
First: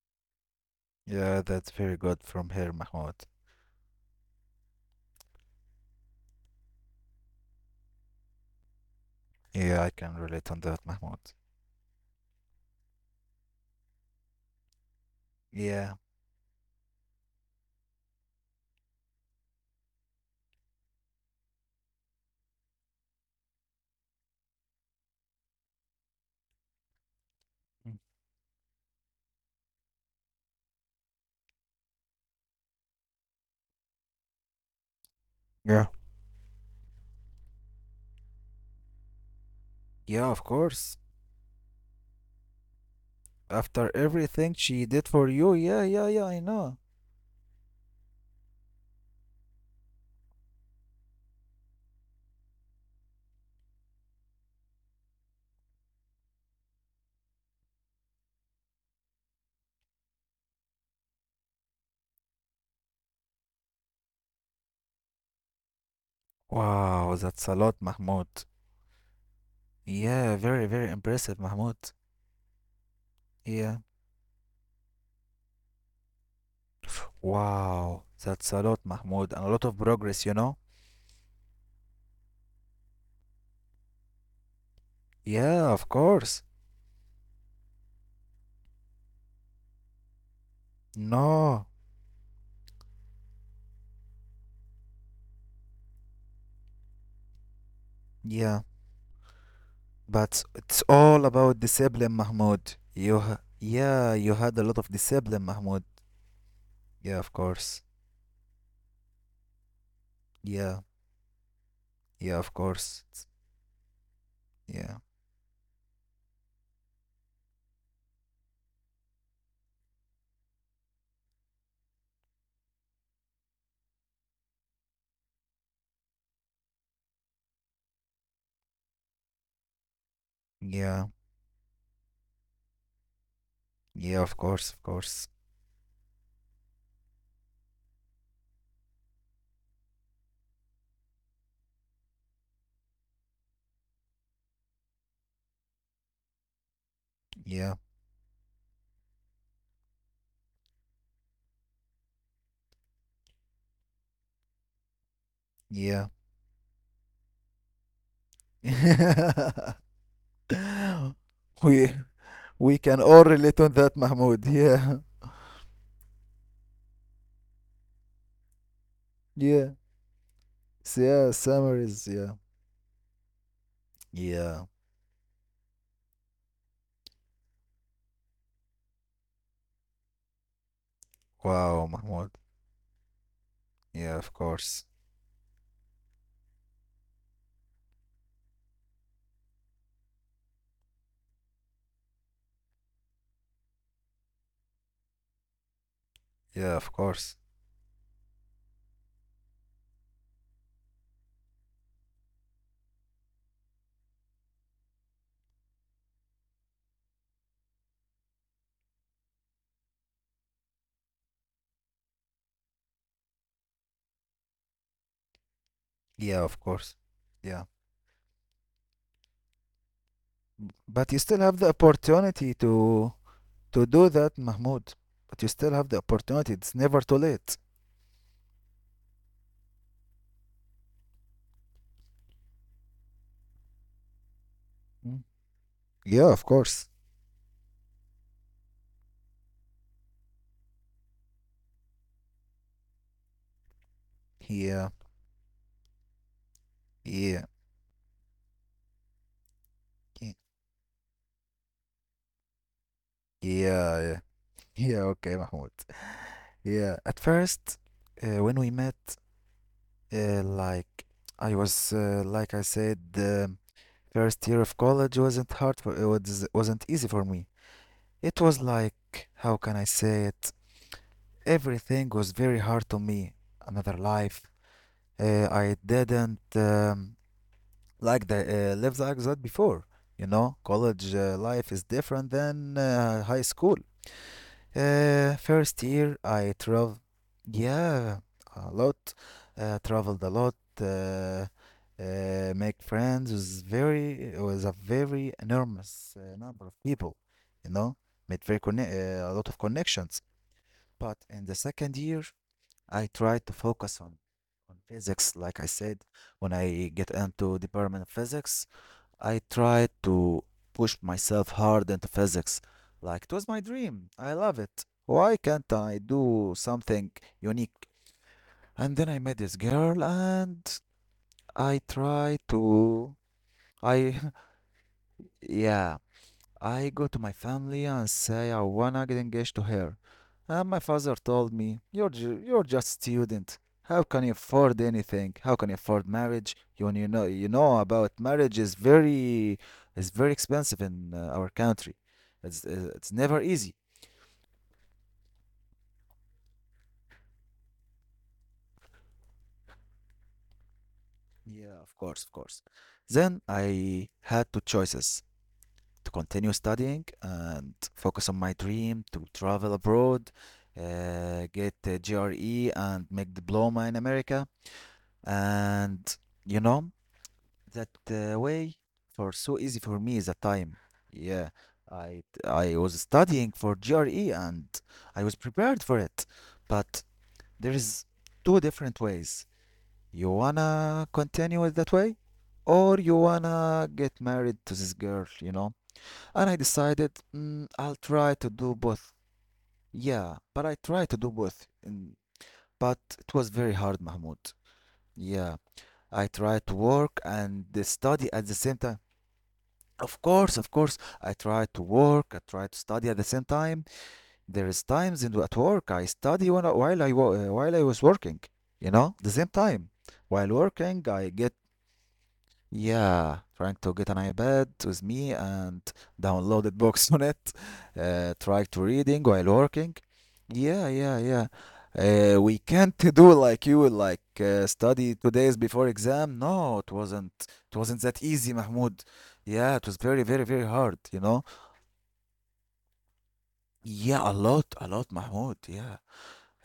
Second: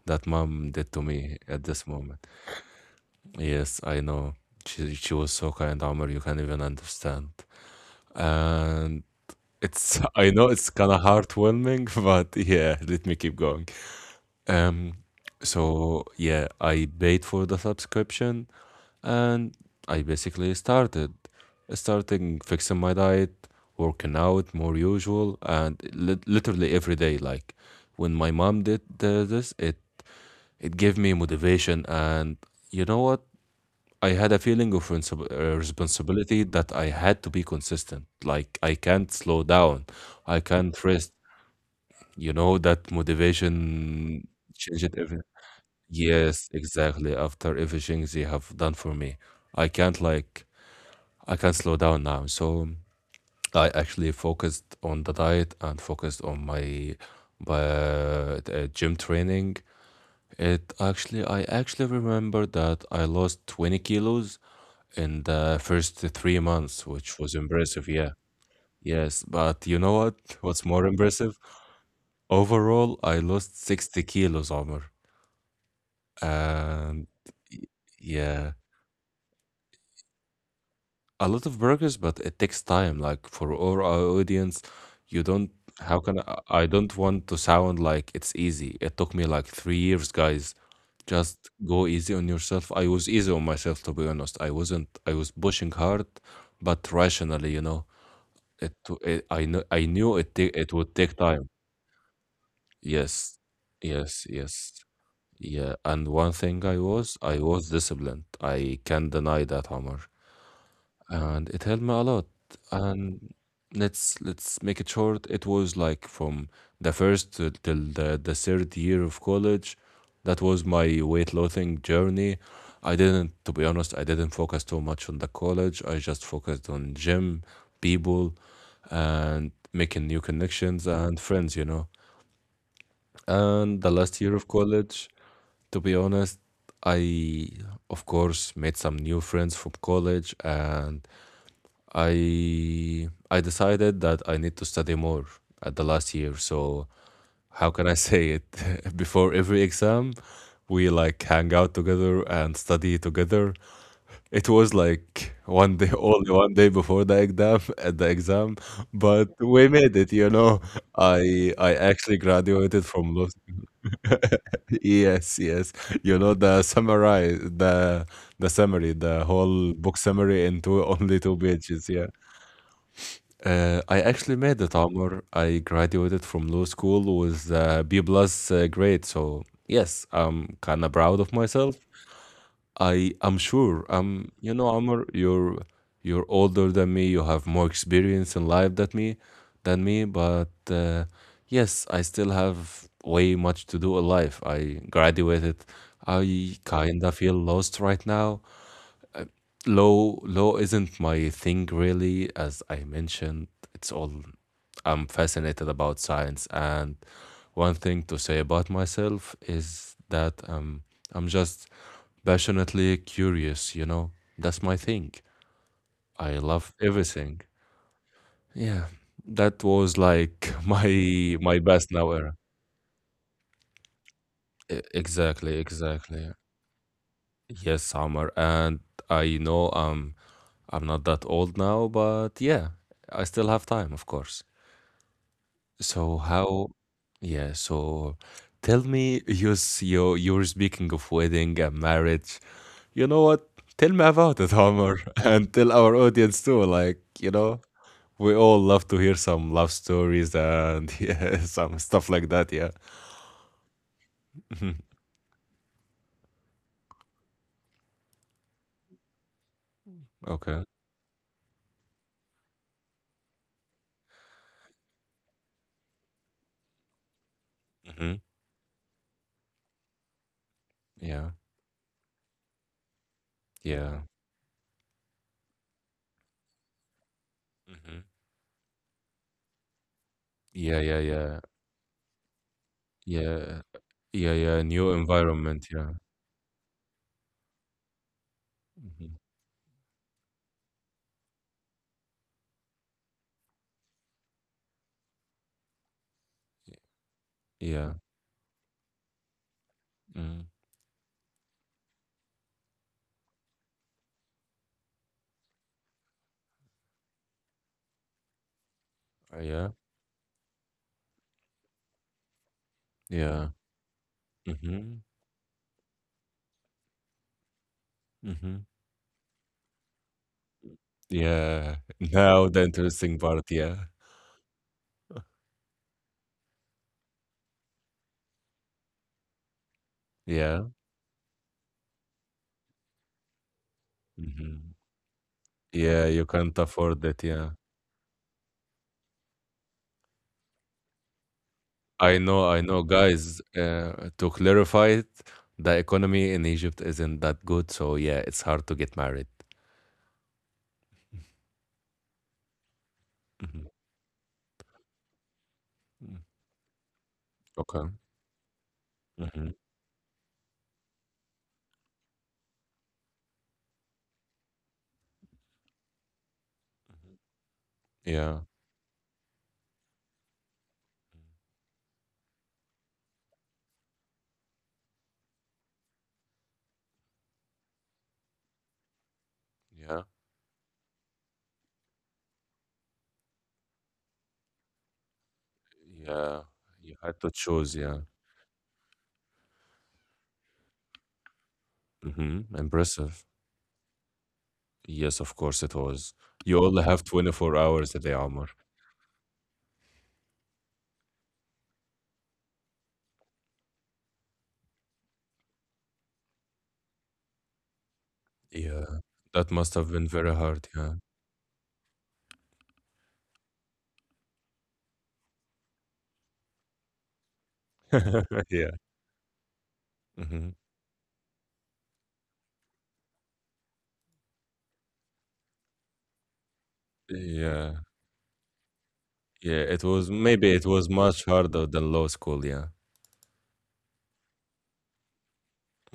S2: that mom did to me
S1: yeah.
S2: at
S1: That's
S2: this
S1: very good
S2: moment.
S1: from here, Mahmoud.
S2: Yes, I know she was so kind, Omar. You can't even understand, and
S1: Yeah, I
S2: it's
S1: can
S2: [laughs] I
S1: relate
S2: know
S1: on
S2: it's
S1: that,
S2: kind of
S1: Mahmoud.
S2: heartwarming, [laughs] but yeah, let me keep going. Um,
S1: Yeah.
S2: so yeah, I paid for the subscription and I basically started starting fixing my diet, working out more usual, and literally every day. Like
S1: Mm.
S2: when my mom did this, it it gave me motivation, and you know what? I had a feeling of
S1: Yeah.
S2: responsibility that I had to be consistent. Like I can't slow down,
S1: Yeah, of
S2: I can't
S1: course.
S2: rest. You know that
S1: After
S2: motivation
S1: everything she
S2: changed
S1: did
S2: everything.
S1: for you, yeah, yeah, yeah, I
S2: Yes,
S1: know.
S2: exactly. After everything they have done for me, I can't like I can't slow down now. So I actually focused on the diet and focused on my gym training. It actually I actually remember that I lost 20 kilos in the first 3 months,
S1: Wow,
S2: which was
S1: that's a lot,
S2: impressive. Yeah.
S1: Mahmoud.
S2: Yes, but you know what?
S1: Yeah,
S2: [laughs]
S1: very,
S2: What's
S1: very
S2: more
S1: impressive,
S2: impressive?
S1: Mahmoud.
S2: Overall, I lost
S1: Yeah.
S2: 60 kilos, Omar. And y-
S1: Wow, that's
S2: yeah,
S1: a lot, Mahmoud, and a lot of progress, you know?
S2: a lot of burgers, but it takes time. Like for our audience, you don't.
S1: Yeah, of
S2: How can
S1: course.
S2: I? I don't want to sound like it's easy. It took me like 3 years, guys. Just
S1: No,
S2: go easy on yourself. I was easy on myself, to be honest. I wasn't. I was pushing hard, but rationally, you know.
S1: yeah,
S2: It. To- it I know. I knew it.
S1: but
S2: It
S1: it's
S2: would take
S1: all
S2: time.
S1: about discipline, Mahmoud.
S2: Yes.
S1: Yeah,
S2: Yes.
S1: you had a lot of
S2: Yes.
S1: discipline,
S2: Yeah.
S1: Mahmoud.
S2: And one thing
S1: Yeah, of
S2: I was
S1: course.
S2: disciplined. I can't deny that, Omar.
S1: Yeah,
S2: And it helped me a lot.
S1: yeah, of course.
S2: And let's make it
S1: Yeah,
S2: short. It was like from till the third year of college. That was my weight loathing journey. I didn't, to be honest, I didn't focus too much on the college. I just focused on gym, people, and making new connections
S1: yeah,
S2: and friends, you know. And the
S1: yeah,
S2: last
S1: of
S2: year of
S1: course, of
S2: college,
S1: course.
S2: to be honest, I, of course, made some new friends from college and I decided that I need to study more at the last year. So how
S1: Yeah,
S2: can I say it? [laughs] Before every exam, we like hang out together and study together. It was like one day, [laughs]
S1: yeah.
S2: only one day before the exam, [laughs] at the exam, but we
S1: [laughs]
S2: made it. You know, I
S1: we
S2: actually
S1: we
S2: graduated
S1: can
S2: from
S1: all
S2: law.
S1: relate
S2: [laughs]
S1: on that, Mahmoud. Yeah,
S2: Yes, yes. You know the summary, the
S1: yeah,
S2: whole book summary in two [laughs] only
S1: Yeah.
S2: two pages.
S1: Summaries.
S2: Yeah.
S1: Yeah,
S2: I actually made
S1: yeah.
S2: it, Amr. I graduated from law school with a B plus grade, so yes, I'm kind of proud of myself.
S1: Wow, Mahmoud.
S2: I'm sure.
S1: Yeah, of
S2: You know,
S1: course.
S2: Amr, you're older than me. You have more experience in life than me, But yes, I still have way much to do in life. I graduated. I
S1: Yeah, of
S2: kind of
S1: course.
S2: feel lost right now. Law isn't my thing really, as I mentioned. It's all I'm fascinated about science, and one thing to say about myself is that I'm just passionately curious. You know, that's my thing.
S1: Yeah,
S2: I
S1: of
S2: love
S1: course.
S2: everything.
S1: Yeah,
S2: Yeah, that was like [laughs]
S1: but you still
S2: my
S1: have
S2: my
S1: the
S2: best now era.
S1: opportunity to do that, Mahmoud. But you
S2: Exactly,
S1: still have the
S2: exactly.
S1: opportunity. It's never too late.
S2: Yes, Summer, and I know I'm not that old now, but yeah, I still have time, of course.
S1: Mm.
S2: So
S1: Yeah, of
S2: how,
S1: course.
S2: yeah, so tell me, you're speaking of wedding and marriage. You know what? Tell me about it,
S1: Yeah,
S2: Homer, [laughs] and tell our audience too. Like, you
S1: yeah,
S2: know, we all love to hear some love
S1: yeah,
S2: stories and [laughs] yeah, some stuff like that, yeah.
S1: yeah, yeah.
S2: Mhm.
S1: Yeah, okay, Mahmoud. Yeah. At first, when we met, Uh,
S2: Okay.
S1: like I was, like I said, the first year of college wasn't hard for it was, wasn't easy for me.
S2: Hmm.
S1: It was like, how can I say it?
S2: Yeah.
S1: Everything was very hard to me. Another
S2: Yeah.
S1: life. I didn't
S2: Hmm.
S1: like the live like that before. You know,
S2: Yeah, yeah,
S1: college
S2: yeah.
S1: life is different than high
S2: Yeah.
S1: school.
S2: Yeah, yeah. New environment,
S1: First
S2: yeah.
S1: year I traveled, yeah, a lot.
S2: Hmm.
S1: Traveled a lot. Make friends was a very enormous number of people, you know,
S2: Yeah.
S1: made very conne a lot of connections.
S2: Mm.
S1: But in the second year, I tried to focus on physics, like I said, when I get into department of physics. I
S2: Yeah.
S1: tried to push myself hard into physics, like it was
S2: Yeah.
S1: my dream. I love it.
S2: Mm-hmm.
S1: Why can't I do something unique?
S2: Mm-hmm.
S1: And then I met this girl and I
S2: Yeah. [laughs]
S1: tried
S2: Now the
S1: to.
S2: interesting part. Yeah.
S1: I. [laughs] Yeah. I go to my family and say I wanna get engaged to her. And
S2: Yeah.
S1: my father told me, "You're, you're just student. How can you
S2: Mm-hmm.
S1: afford anything? How can you afford
S2: Yeah. You
S1: marriage?
S2: can't afford that.
S1: You
S2: Yeah.
S1: know about marriage is very expensive in our country."
S2: I know. I know,
S1: It's never
S2: guys.
S1: easy.
S2: To clarify it, the economy in Egypt isn't that good. So yeah, it's hard to get married.
S1: Yeah, of course, of course. Then
S2: Mm-hmm.
S1: I had two choices to continue studying and
S2: Okay.
S1: focus on my dream to
S2: Mm-hmm.
S1: travel abroad, get a GRE and make diploma in America. And you know, that
S2: Yeah.
S1: way for so easy for me is the time. Yeah, I was studying for GRE and I was prepared for it. But there is two different ways.
S2: Yeah.
S1: You wanna continue it that way, or you wanna get married to this girl, you know? And
S2: Yeah.
S1: I
S2: You
S1: decided
S2: had to choose.
S1: I'll
S2: Yeah.
S1: try to do both. Yeah, but I tried to do both, and,
S2: Mm-hmm.
S1: but it was
S2: Impressive.
S1: very hard, Mahmoud.
S2: Yes,
S1: Yeah,
S2: of course it
S1: I
S2: was.
S1: try to
S2: You
S1: work
S2: only have
S1: and
S2: 24
S1: study
S2: hours a
S1: at the
S2: day,
S1: same
S2: Omar.
S1: time. Of course, I try to work, I try to study at the same time. There is times in at work I study while while I was working, you know, the same
S2: Yeah,
S1: time.
S2: that must
S1: While
S2: have been very
S1: working, I
S2: hard,
S1: get
S2: yeah.
S1: yeah, trying to get an iPad with me and downloaded books [laughs] on it. Try to
S2: [laughs]
S1: reading
S2: Yeah,
S1: while working. Yeah, yeah,
S2: mhm.
S1: yeah. We can't [laughs] do like you like study 2 days before exam. No, it wasn't. It wasn't that
S2: Yeah,
S1: easy, Mahmoud. Yeah, it was very,
S2: yeah,
S1: very,
S2: it
S1: very
S2: was
S1: hard. You
S2: maybe it
S1: know.
S2: was much harder than law school, yeah.
S1: Yeah, a lot, Mahmoud. Yeah.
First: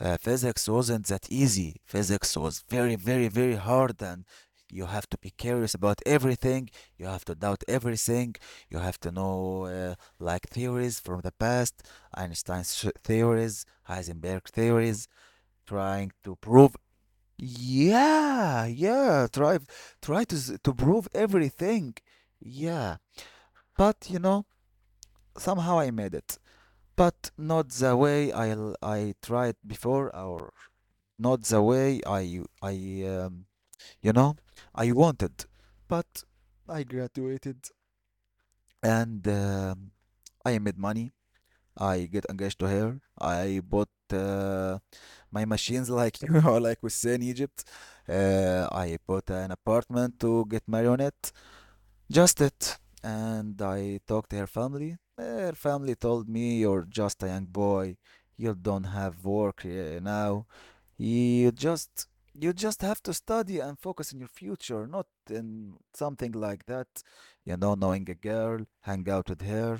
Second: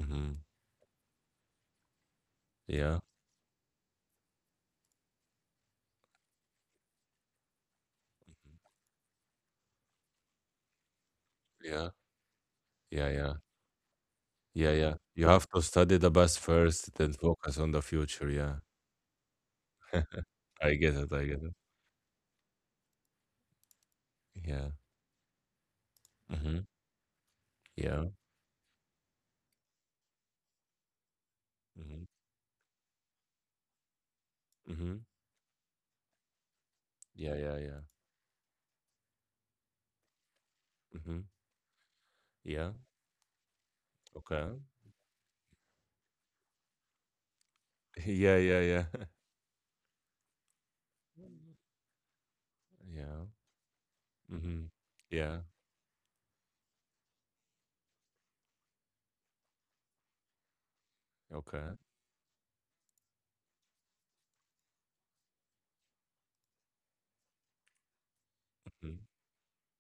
S1: Physics wasn't that easy. Physics was very,
S2: Yeah,
S1: very, very hard, and you have to be curious about everything. You have to doubt everything. You have to know like theories from the past,
S2: yeah, yeah, yeah,
S1: Theories, Heisenberg
S2: yeah, yeah.
S1: theories,
S2: You have to study the
S1: trying to
S2: past
S1: prove.
S2: first, then focus on the future, yeah.
S1: Yeah, yeah.
S2: [laughs]
S1: Try to to
S2: I get
S1: prove
S2: it, I get it.
S1: everything. Yeah, but you know
S2: Yeah.
S1: somehow I made it,
S2: Mhm.
S1: but not the
S2: Yeah.
S1: way I tried before or not the way
S2: Mhm.
S1: I you know I
S2: Mhm.
S1: wanted, but I
S2: Yeah, yeah,
S1: graduated
S2: yeah.
S1: and I made money.
S2: Mhm.
S1: I get engaged to
S2: Yeah.
S1: her. I bought
S2: Okay.
S1: my machines like you [laughs] know, like we say in Egypt.
S2: [laughs] Yeah, yeah, yeah.
S1: I bought an apartment to get married on it.
S2: [laughs]
S1: Just it.
S2: Yeah.
S1: And I talked to her
S2: Mhm.
S1: family.
S2: Yeah.
S1: Her family told me, "You're just a young boy. You don't have work now. You
S2: Okay.
S1: just. You just have to study and focus on your future, not in something like that. You know, knowing a girl, hang
S2: Mhm.
S1: out with her,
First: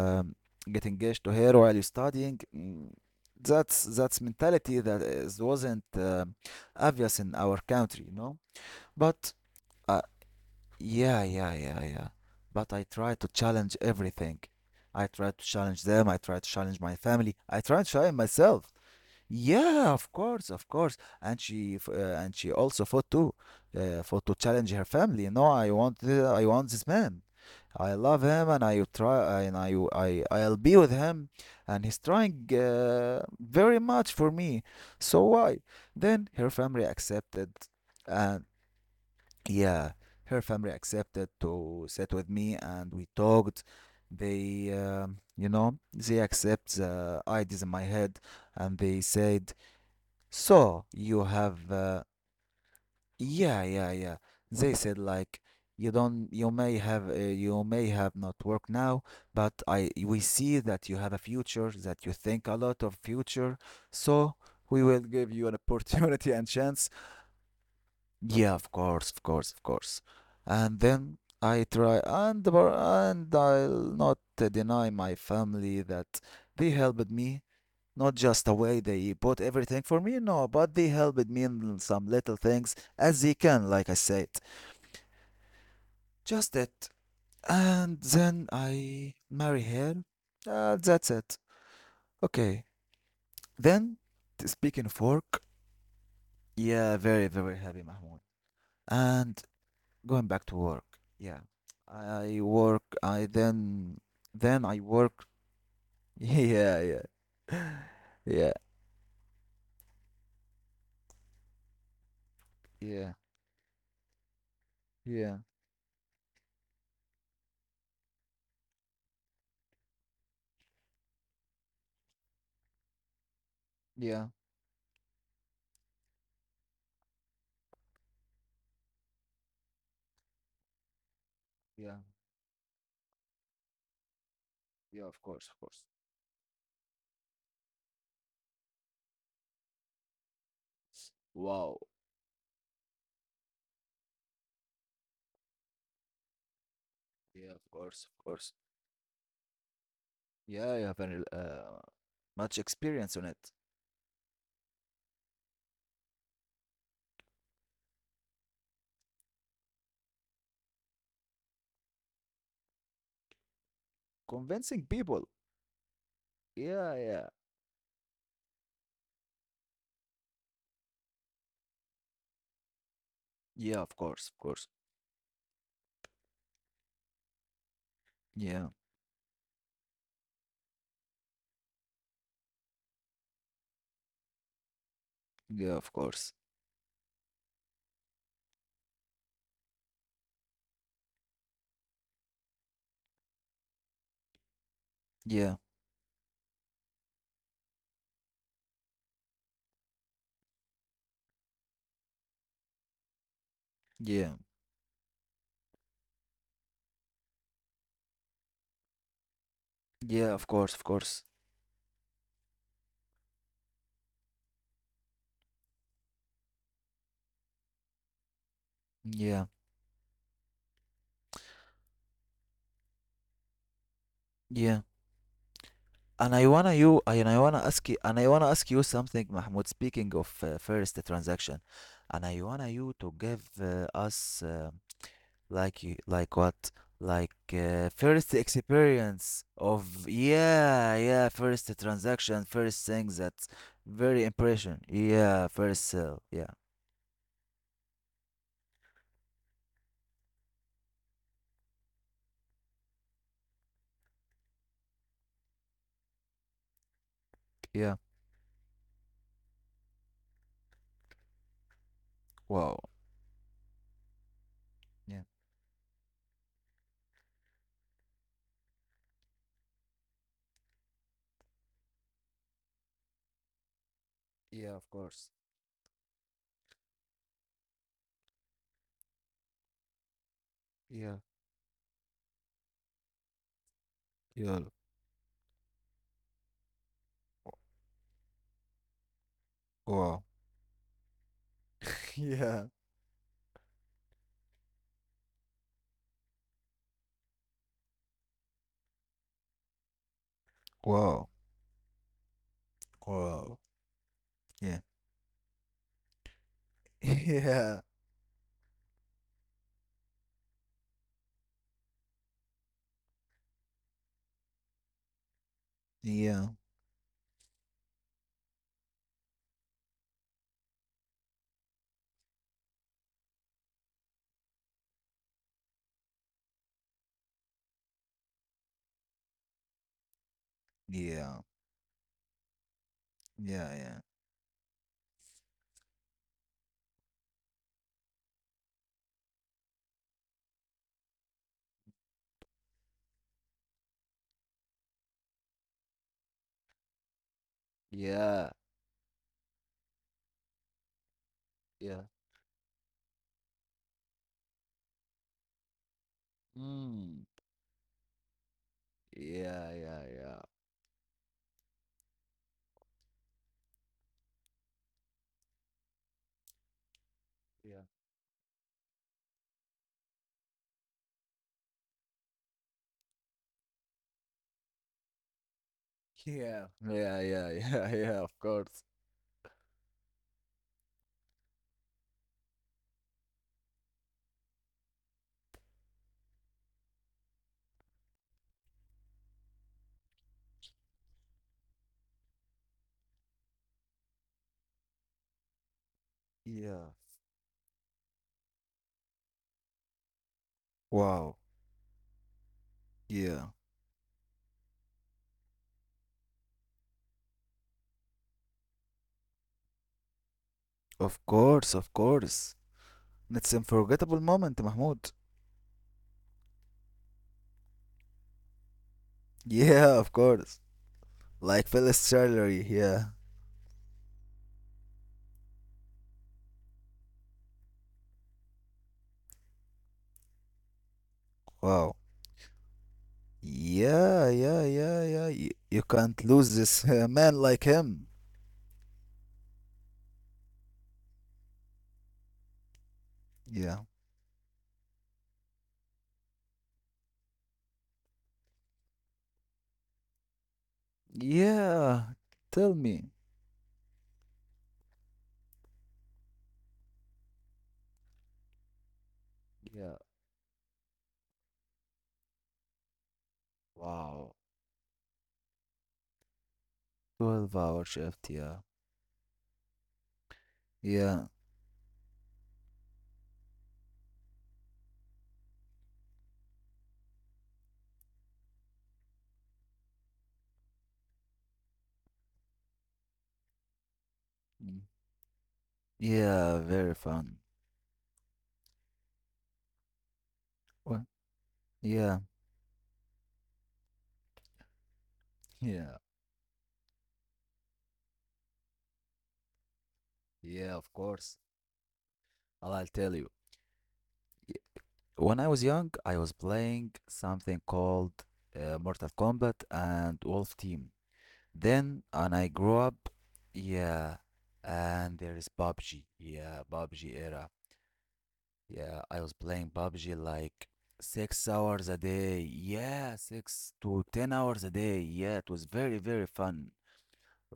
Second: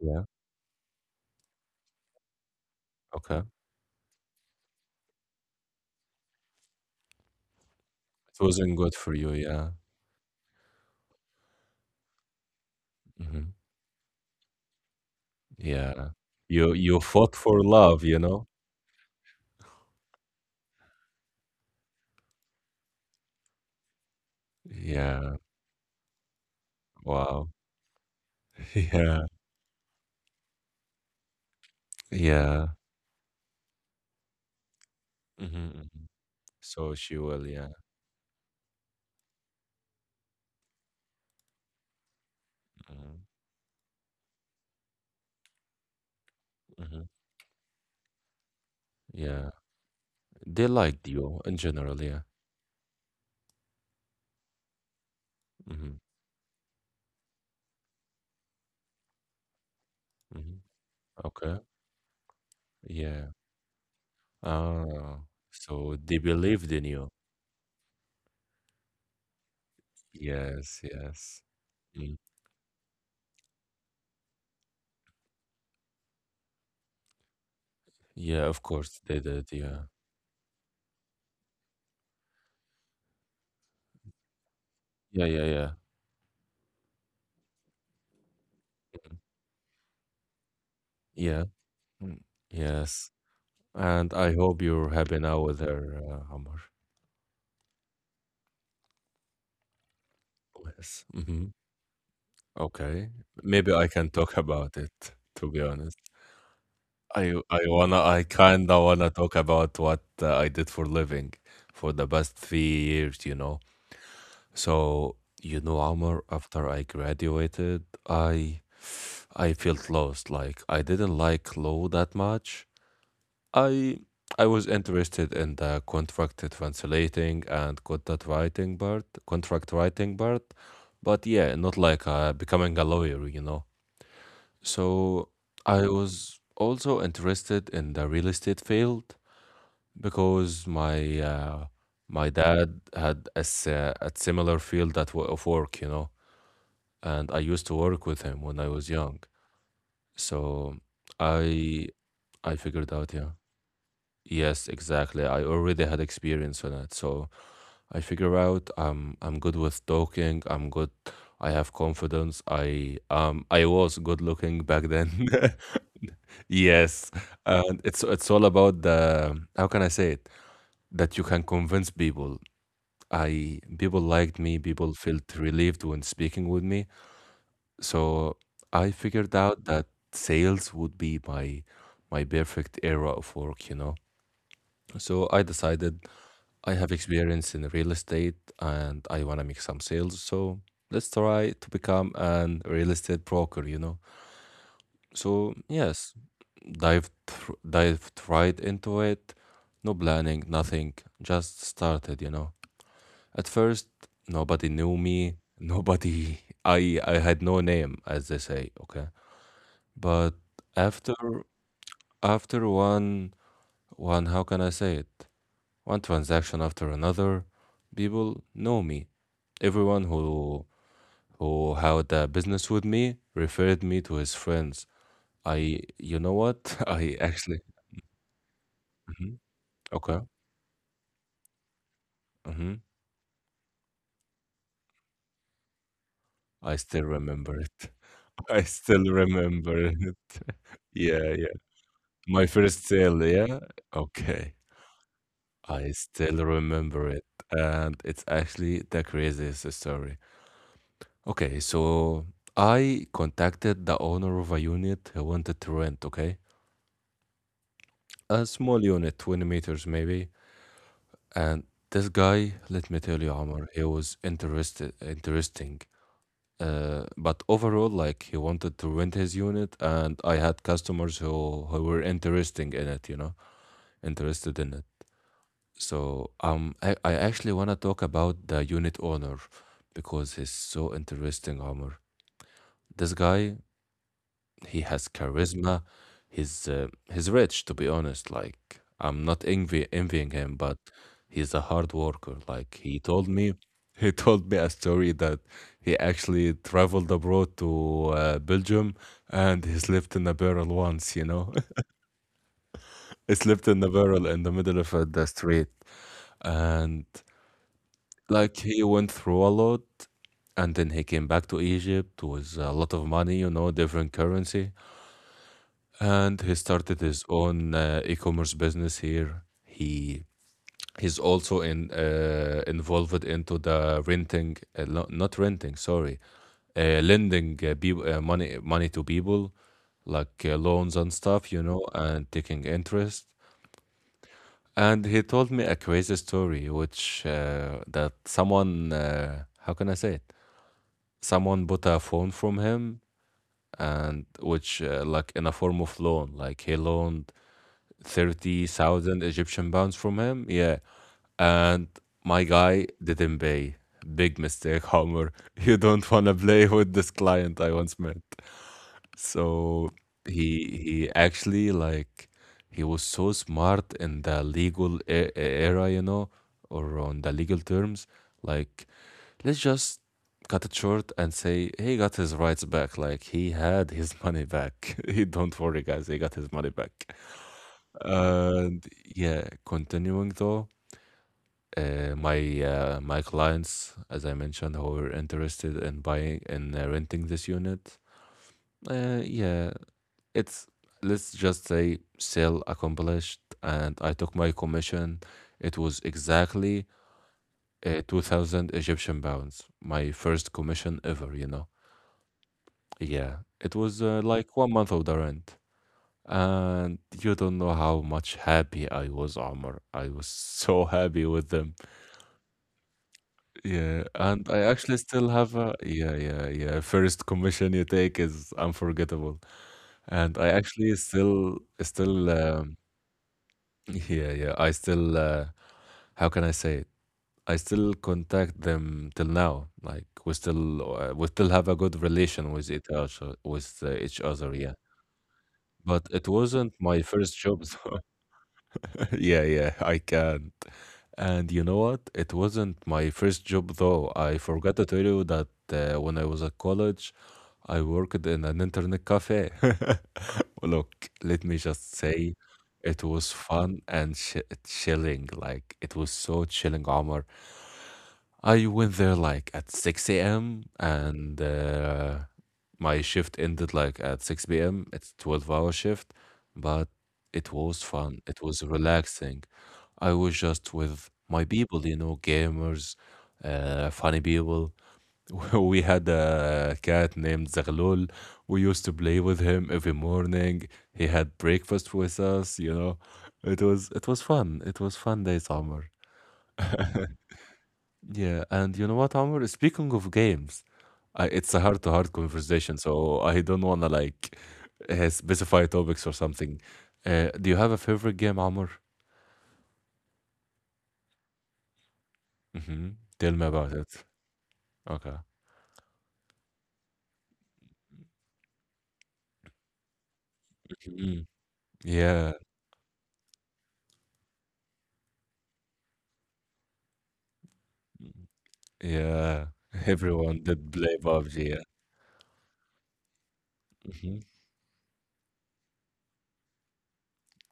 S2: Yeah.
S1: get engaged to her while you're studying."
S2: Okay.
S1: That's mentality that is, wasn't obvious in our country, you know.
S2: It wasn't good for you,
S1: But
S2: yeah.
S1: I yeah, yeah, yeah, yeah. But I try to
S2: Mhm.
S1: challenge everything. I try to challenge them.
S2: Yeah.
S1: I try to
S2: You
S1: challenge my
S2: you fought
S1: family. I
S2: for
S1: try to
S2: love,
S1: challenge
S2: you know?
S1: myself. Yeah, of course, of course. And she also fought too, fought to challenge her family. You
S2: Yeah.
S1: know, I want this man.
S2: Wow.
S1: I love him, and I
S2: [laughs] Yeah.
S1: try, and I'll be with him, and he's trying
S2: Yeah.
S1: very much for me. So why?
S2: Mhm, mhm.
S1: Then her family
S2: So she will,
S1: accepted,
S2: yeah.
S1: and yeah, her family accepted to sit with me and we
S2: Mhm,
S1: talked. They, you know, they accept
S2: mhm.
S1: the ideas in my head and they
S2: Yeah.
S1: said,
S2: They
S1: so
S2: liked
S1: you
S2: you in
S1: have,
S2: general, yeah.
S1: yeah, yeah, yeah. They said, like, you
S2: Mhm,
S1: don't, you may have not work now, but we see
S2: mhm.
S1: that you have a
S2: Okay.
S1: future, that you think a lot of
S2: Yeah.
S1: future. So we will
S2: Ah.
S1: give you an
S2: So they
S1: opportunity and
S2: believed in
S1: chance
S2: you.
S1: yeah, of course, of course, of course.
S2: Yes,
S1: And then
S2: yes.
S1: I try,
S2: Mm.
S1: and br- and I'll not deny my family that they helped me. Not just
S2: Yeah,
S1: the
S2: of
S1: way
S2: course
S1: they
S2: they
S1: bought
S2: did.
S1: everything
S2: Yeah.
S1: for me, no, but they helped me in some little things as they can, like I said.
S2: Yeah, yeah, yeah.
S1: Just it. And then I marry her. That's it.
S2: Yeah. Mm.
S1: Okay.
S2: Yes.
S1: Then,
S2: And I hope
S1: speaking
S2: you're
S1: of
S2: happy
S1: work,
S2: now with her, Omar.
S1: yeah, very, very happy, Mahmoud. And going back to work.
S2: Yes.
S1: Yeah.
S2: Mhm.
S1: I work
S2: Okay.
S1: I
S2: Maybe I can talk [laughs]
S1: then
S2: about
S1: I
S2: it,
S1: work
S2: to be honest.
S1: [laughs] yeah yeah.
S2: I
S1: [laughs] Yeah,
S2: kinda wanna talk about what I did for living for the past three
S1: yeah,
S2: years, you know. So,
S1: yeah,
S2: you know, Amr, after I graduated, I felt lost. Like I didn't like law that much. I
S1: yeah,
S2: I was interested in the contract translating and contract writing part, but yeah, not
S1: yeah,
S2: like becoming a lawyer, you know.
S1: yeah, of
S2: So
S1: course, of course.
S2: I was also interested in the real estate field because
S1: Wow.
S2: my dad had a similar field of work, you know, and I
S1: Yeah,
S2: used
S1: of
S2: to
S1: course,
S2: work
S1: of
S2: with him
S1: course.
S2: when I was young.
S1: Yeah,
S2: So
S1: you have an,
S2: I I
S1: much
S2: figured out,
S1: experience on
S2: yeah.
S1: it.
S2: Yes, exactly. I already had experience on it. So I figure out I'm good with talking, I have confidence. I was good looking back
S1: Convincing people.
S2: then. [laughs]
S1: Yeah,
S2: Yes,
S1: yeah.
S2: and it's all about the how can I say it? That you can convince people. I
S1: Yeah, of
S2: people
S1: course, of
S2: liked me,
S1: course.
S2: people felt relieved when speaking with me. So
S1: Yeah,
S2: I figured out that sales would be my perfect era of work, you know. So I
S1: yeah, of
S2: decided
S1: course.
S2: I have experience in real estate and I want to make some sales, so let's try to become an real estate broker, you know. So,
S1: Yeah,
S2: yes, dived right into it. No planning, nothing. Just started, you know. At first,
S1: yeah,
S2: nobody knew me. Nobody. [laughs] I had no name, as they say. Okay,
S1: yeah,
S2: but
S1: of course, of
S2: after
S1: course.
S2: after one one how can I say it? One transaction after another, people know me.
S1: Yeah,
S2: Everyone who had a business with me referred me to his
S1: yeah.
S2: friends. I you know
S1: And I wanna
S2: what? [laughs]
S1: you
S2: I
S1: and I wanna
S2: actually.
S1: ask you and I wanna ask you something,
S2: Mhm.
S1: Mahmoud. Speaking
S2: Okay.
S1: of first transaction, and I wanna
S2: Mm-hmm.
S1: you to give us like you like what
S2: I still
S1: like
S2: remember it.
S1: first
S2: [laughs] I still
S1: experience
S2: remember
S1: of
S2: it. [laughs]
S1: yeah yeah
S2: Yeah, yeah.
S1: first transaction
S2: My
S1: first
S2: first
S1: thing
S2: sale,
S1: that's
S2: yeah?
S1: very
S2: Okay.
S1: impression yeah first
S2: I
S1: sale
S2: still
S1: yeah
S2: remember it. And it's actually the craziest story. Okay, so I contacted the owner of a unit who wanted to rent, okay?
S1: yeah
S2: A small unit, 20 meters maybe. And this guy,
S1: wow
S2: let me tell you, Omar,
S1: yeah
S2: interesting. But overall, like he wanted to rent his unit, and I had customers who were interesting in it, you know, interested in
S1: yeah
S2: it.
S1: of course
S2: So I actually want to talk about the unit owner because he's so
S1: yeah
S2: interesting, Omar. This guy
S1: yeah
S2: he has charisma. He's rich, to be honest. Like I'm not
S1: wow
S2: envying him, but he's a hard
S1: [laughs]
S2: worker.
S1: yeah
S2: Like he told me, [laughs] he told me a story that he actually traveled abroad to Belgium and he slept in a barrel once. You
S1: wow
S2: know, [laughs] he
S1: wow
S2: slept in a barrel in the middle
S1: yeah
S2: of the street, and
S1: [laughs] yeah
S2: like he went through a lot. And then he came back to Egypt with a lot of money, you know, different currency and
S1: yeah.
S2: he started his own e-commerce business here. He's also in involved into the renting, lo- not renting, sorry, lending money to people, like loans and
S1: Yeah.
S2: stuff, you know, and taking interest.
S1: Yeah, yeah.
S2: And he told me a crazy story, which that someone, how can I say it? Someone bought a phone from him, and which like in a form of loan, like he loaned
S1: Yeah,
S2: 30,000 Egyptian pounds from him. Yeah, and
S1: yeah.
S2: my guy didn't pay. Big mistake, Homer. [laughs] You don't wanna play with this
S1: Mm.
S2: client I once met.
S1: Yeah,
S2: So
S1: yeah, yeah,
S2: he actually, like, he was so smart in the legal era, you know, or on the legal
S1: yeah.
S2: terms. Like, let's just cut it short and say he got his rights back. Like, he had his money back. [laughs] He don't worry, guys. He got his
S1: Yeah,
S2: money back.
S1: yeah, yeah, yeah, [laughs] yeah, of course.
S2: And yeah, continuing though, my clients, as I mentioned, who were interested in buying and renting this unit, yeah, it's, let's just say sale accomplished, and I took my commission. It was exactly
S1: Yeah.
S2: 2,000 Egyptian pounds, my first commission ever.
S1: Wow.
S2: You know, yeah,
S1: Yeah.
S2: it was like 1 month of the rent. And you don't know how much happy I was, Omar. I was [laughs] so
S1: Of
S2: happy with
S1: course,
S2: them.
S1: of course. It's an
S2: Yeah,
S1: unforgettable
S2: and I
S1: moment,
S2: actually
S1: Mahmoud.
S2: still have a, yeah, yeah, yeah. First commission you take is unforgettable,
S1: Yeah, of
S2: and I
S1: course.
S2: actually still,
S1: Like Phyllis
S2: still,
S1: salary.
S2: um,
S1: Yeah.
S2: [laughs] yeah, yeah. I still, how can I say it? I still contact them till now. Like, we still have a
S1: Wow.
S2: good relation with each other, with each
S1: Yeah,
S2: other.
S1: yeah,
S2: Yeah,
S1: yeah, yeah. You
S2: but
S1: can't
S2: it
S1: lose
S2: wasn't
S1: this [laughs]
S2: my
S1: man
S2: first
S1: like
S2: job, [laughs] so
S1: him.
S2: [laughs] yeah, yeah, I can. And you know what? It wasn't my first job
S1: Yeah.
S2: though. I forgot to tell you that when I was at college, I worked in an internet cafe. [laughs] Look, let me just
S1: Yeah,
S2: say,
S1: tell
S2: it
S1: me.
S2: was fun and ch chilling. Like, it was so chilling, Omar. I went there like at
S1: Yeah,
S2: 6 a.m. and my shift ended like at
S1: wow.
S2: 6 p.m. It's 12 hour shift, but it
S1: 12
S2: was
S1: hour
S2: fun.
S1: shift,
S2: It
S1: yeah.
S2: was relaxing. I was just with
S1: Yeah.
S2: my people, you know, gamers, funny people. [laughs] We had a cat named Zaghlul. We used to play with him every morning. He had breakfast with us, you know. It was fun. It
S1: Mm.
S2: was fun day summer.
S1: Yeah,
S2: [laughs]
S1: very fun.
S2: Yeah, and you know what, Amr? Speaking of games,
S1: Well,
S2: I, it's a heart-to-heart
S1: yeah,
S2: conversation, so I don't wanna like specify
S1: yeah,
S2: topics or something. Do you have a favorite game, Amr?
S1: yeah, of course. I'll
S2: Hmm.
S1: tell you.
S2: Tell me about it.
S1: Y-
S2: Okay.
S1: When I was young, I was playing something called Mortal Kombat and Wolf Team.
S2: Mhm.
S1: Then, and
S2: Yeah,
S1: I grew up, yeah, and there is PUBG. Yeah, PUBG era. Yeah, I was
S2: yeah.
S1: playing
S2: [laughs]
S1: PUBG
S2: Everyone
S1: like
S2: did play
S1: six
S2: PUBG.
S1: hours a day. Yeah, six
S2: Yeah.
S1: to
S2: Hmm.
S1: ten hours a day. Yeah, it was very, very fun.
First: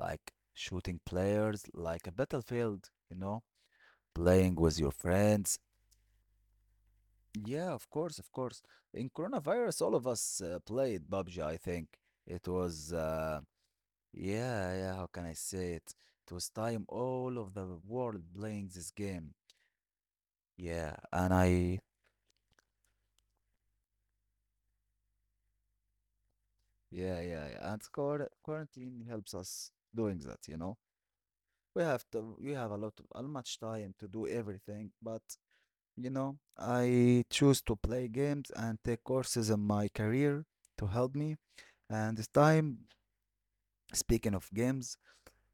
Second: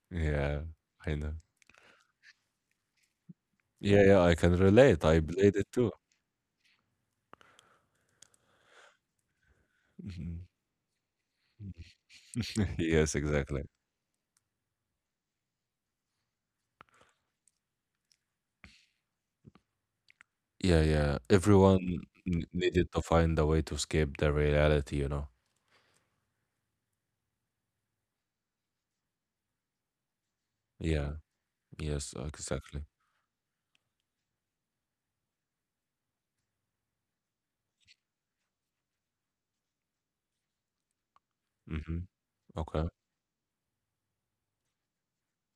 S1: Like
S2: Yeah,
S1: shooting
S2: I know.
S1: players, like a battlefield, you know,
S2: Yeah, yeah. I
S1: playing
S2: can
S1: with your
S2: relate. I
S1: friends.
S2: played it too.
S1: Yeah, of course, of course. In coronavirus, all of us
S2: Mhm.
S1: played PUBG, I think. It was,
S2: [laughs] Yes, exactly.
S1: yeah, how can I say it? It was time all of the world playing this game.
S2: Yeah,
S1: Yeah,
S2: yeah.
S1: and I,
S2: Everyone needed to find a way to escape the reality, you know.
S1: yeah, yeah, yeah. And quarantine helps us doing that.
S2: Yeah. Yes,
S1: We have
S2: exactly.
S1: a much time to do everything, but you know, I choose to play games and take courses in my career to help me.
S2: Mm-hmm.
S1: And this
S2: Okay.
S1: time, speaking of games,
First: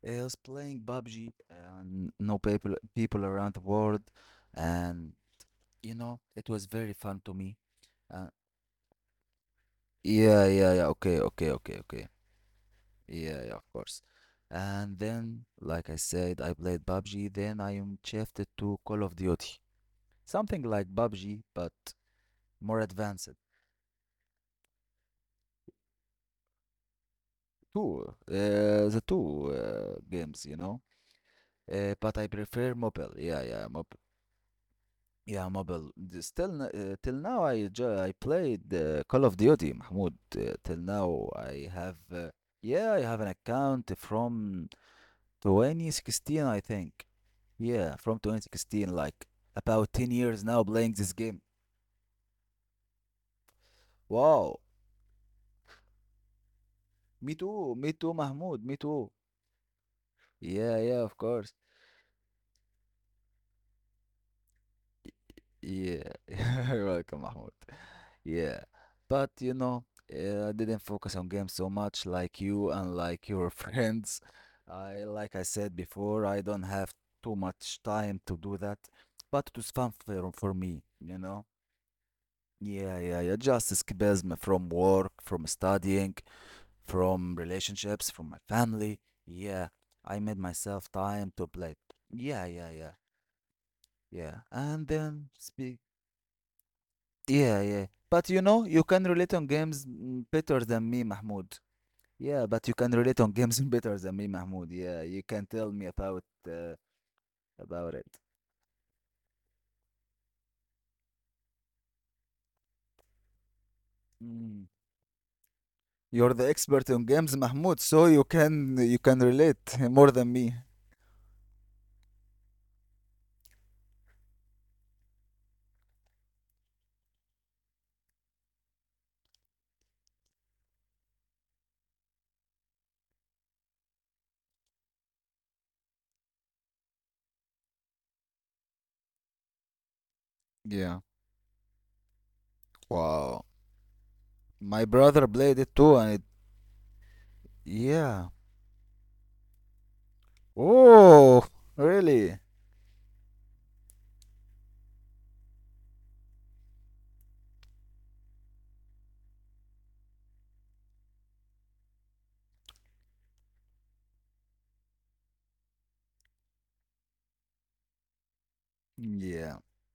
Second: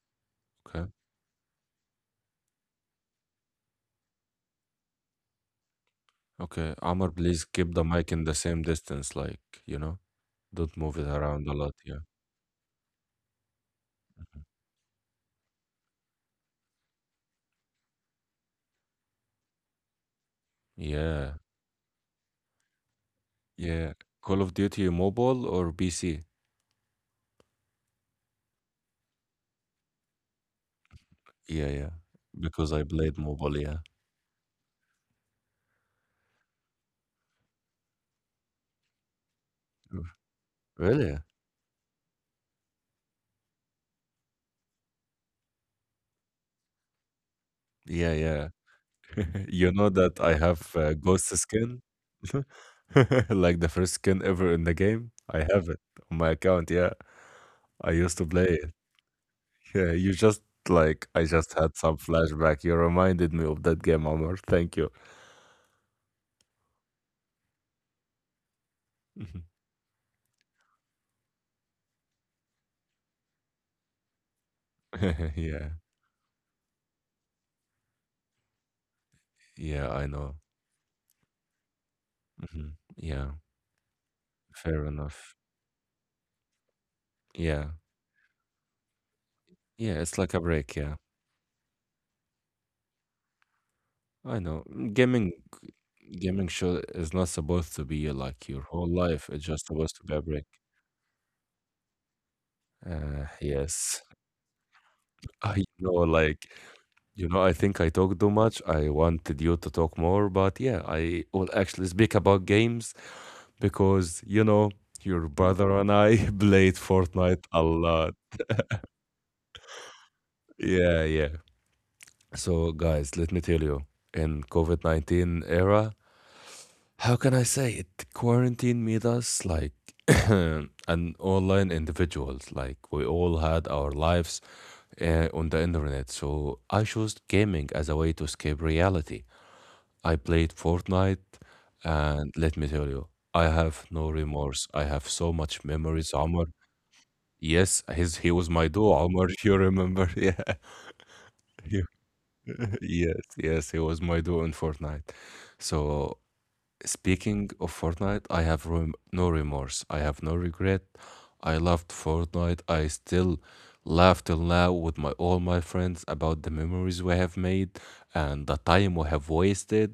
S1: I was playing
S2: Okay.
S1: PUBG and no people around the world, and you know, it was
S2: Okay.
S1: very
S2: Amr,
S1: fun to
S2: please
S1: me.
S2: keep the mic in
S1: Uh,
S2: the same distance, like, you know, don't
S1: yeah.
S2: move it
S1: Okay,
S2: around
S1: okay,
S2: a lot.
S1: okay,
S2: Yeah.
S1: okay. Yeah, yeah, of course. And then, like I said, I played PUBG. Then I am shifted to Call of Duty, something like PUBG,
S2: Yeah.
S1: but more advanced.
S2: Yeah. Call of Duty mobile or PC?
S1: Two the two games, you know,
S2: Yeah, yeah.
S1: but I
S2: Because
S1: prefer
S2: I
S1: mobile.
S2: played
S1: Yeah,
S2: mobile,
S1: yeah,
S2: yeah.
S1: mobile, yeah, mobile. Still, till now I I played Call of Duty,
S2: Mm.
S1: Mahmoud. Till
S2: Really?
S1: now I have, yeah, I have an account from 2016, I think. Yeah,
S2: Yeah,
S1: from
S2: yeah.
S1: 2016, like
S2: [laughs] You know
S1: about 10
S2: that I
S1: years now
S2: have
S1: playing this
S2: ghost
S1: game.
S2: skin? [laughs] Like the first skin ever
S1: Wow.
S2: in the game? I have it on my account, yeah.
S1: Me too,
S2: I
S1: me too,
S2: used to play
S1: Mahmoud,
S2: it.
S1: me too.
S2: Yeah, you just,
S1: Yeah, yeah,
S2: like,
S1: of
S2: I
S1: course.
S2: just had some flashback. You reminded me of that game, Omar. Thank you.
S1: Yeah, [laughs] you're welcome, Mahmoud. Yeah, but
S2: Mhm.
S1: you know, I didn't focus on games so much like you and like your [laughs] friends. I,
S2: [laughs]
S1: like I
S2: Yeah.
S1: said before, I don't have too much time to do that, but it was
S2: Yeah,
S1: fun
S2: I know.
S1: for me, you know?
S2: Hmm.
S1: Yeah, yeah,
S2: Yeah,
S1: yeah, just escapism from
S2: fair
S1: work,
S2: enough.
S1: from studying, from
S2: Yeah.
S1: relationships, from my family. Yeah,
S2: Yeah, it's
S1: I
S2: like
S1: made
S2: a break,
S1: myself
S2: yeah.
S1: time to play. Yeah, yeah, yeah,
S2: I
S1: yeah.
S2: know.
S1: And
S2: Mm.
S1: then
S2: Gaming
S1: speak.
S2: gaming show is not
S1: Yeah,
S2: supposed to
S1: yeah.
S2: be
S1: But you
S2: like your
S1: know, you
S2: whole
S1: can
S2: life.
S1: relate
S2: It's
S1: on
S2: just
S1: games
S2: supposed to be a break.
S1: better than me, Mahmoud. Yeah, but you can relate on games [laughs] better
S2: Yes.
S1: than me, Mahmoud. Yeah, you
S2: [laughs]
S1: can
S2: I
S1: tell me
S2: know, like,
S1: uh,
S2: you know, I think I
S1: about it.
S2: talk too much. I wanted you to talk more, but yeah, I will actually speak about games because, you
S1: Mm.
S2: know, your brother and I [laughs]
S1: You're the
S2: played
S1: expert on games,
S2: Fortnite a
S1: Mahmoud, so
S2: lot.
S1: you can relate [laughs] more than me.
S2: Yeah, yeah. So guys, let me tell you, in COVID 19 era, how can I say it? Quarantine made us like [coughs] [clears throat] an online individuals. Like, we all had our lives on the internet. So I chose gaming as a way to escape reality. I played
S1: Yeah.
S2: Fortnite, and let me tell you,
S1: Wow.
S2: I have no remorse. I
S1: My
S2: have
S1: brother
S2: so
S1: played
S2: much
S1: it too,
S2: memories,
S1: and it,
S2: Omar. Yes, his,
S1: yeah.
S2: he was my duo, Omar, if you remember. [laughs] Yeah.
S1: Oh,
S2: You-
S1: really?
S2: [laughs] yes, yes, he was my duo in Fortnite. So speaking of Fortnite, I have no remorse. I have no regret. I loved Fortnite. I still laugh till now with my all my friends about the memories we have made and the time we have
S1: Yeah.
S2: wasted.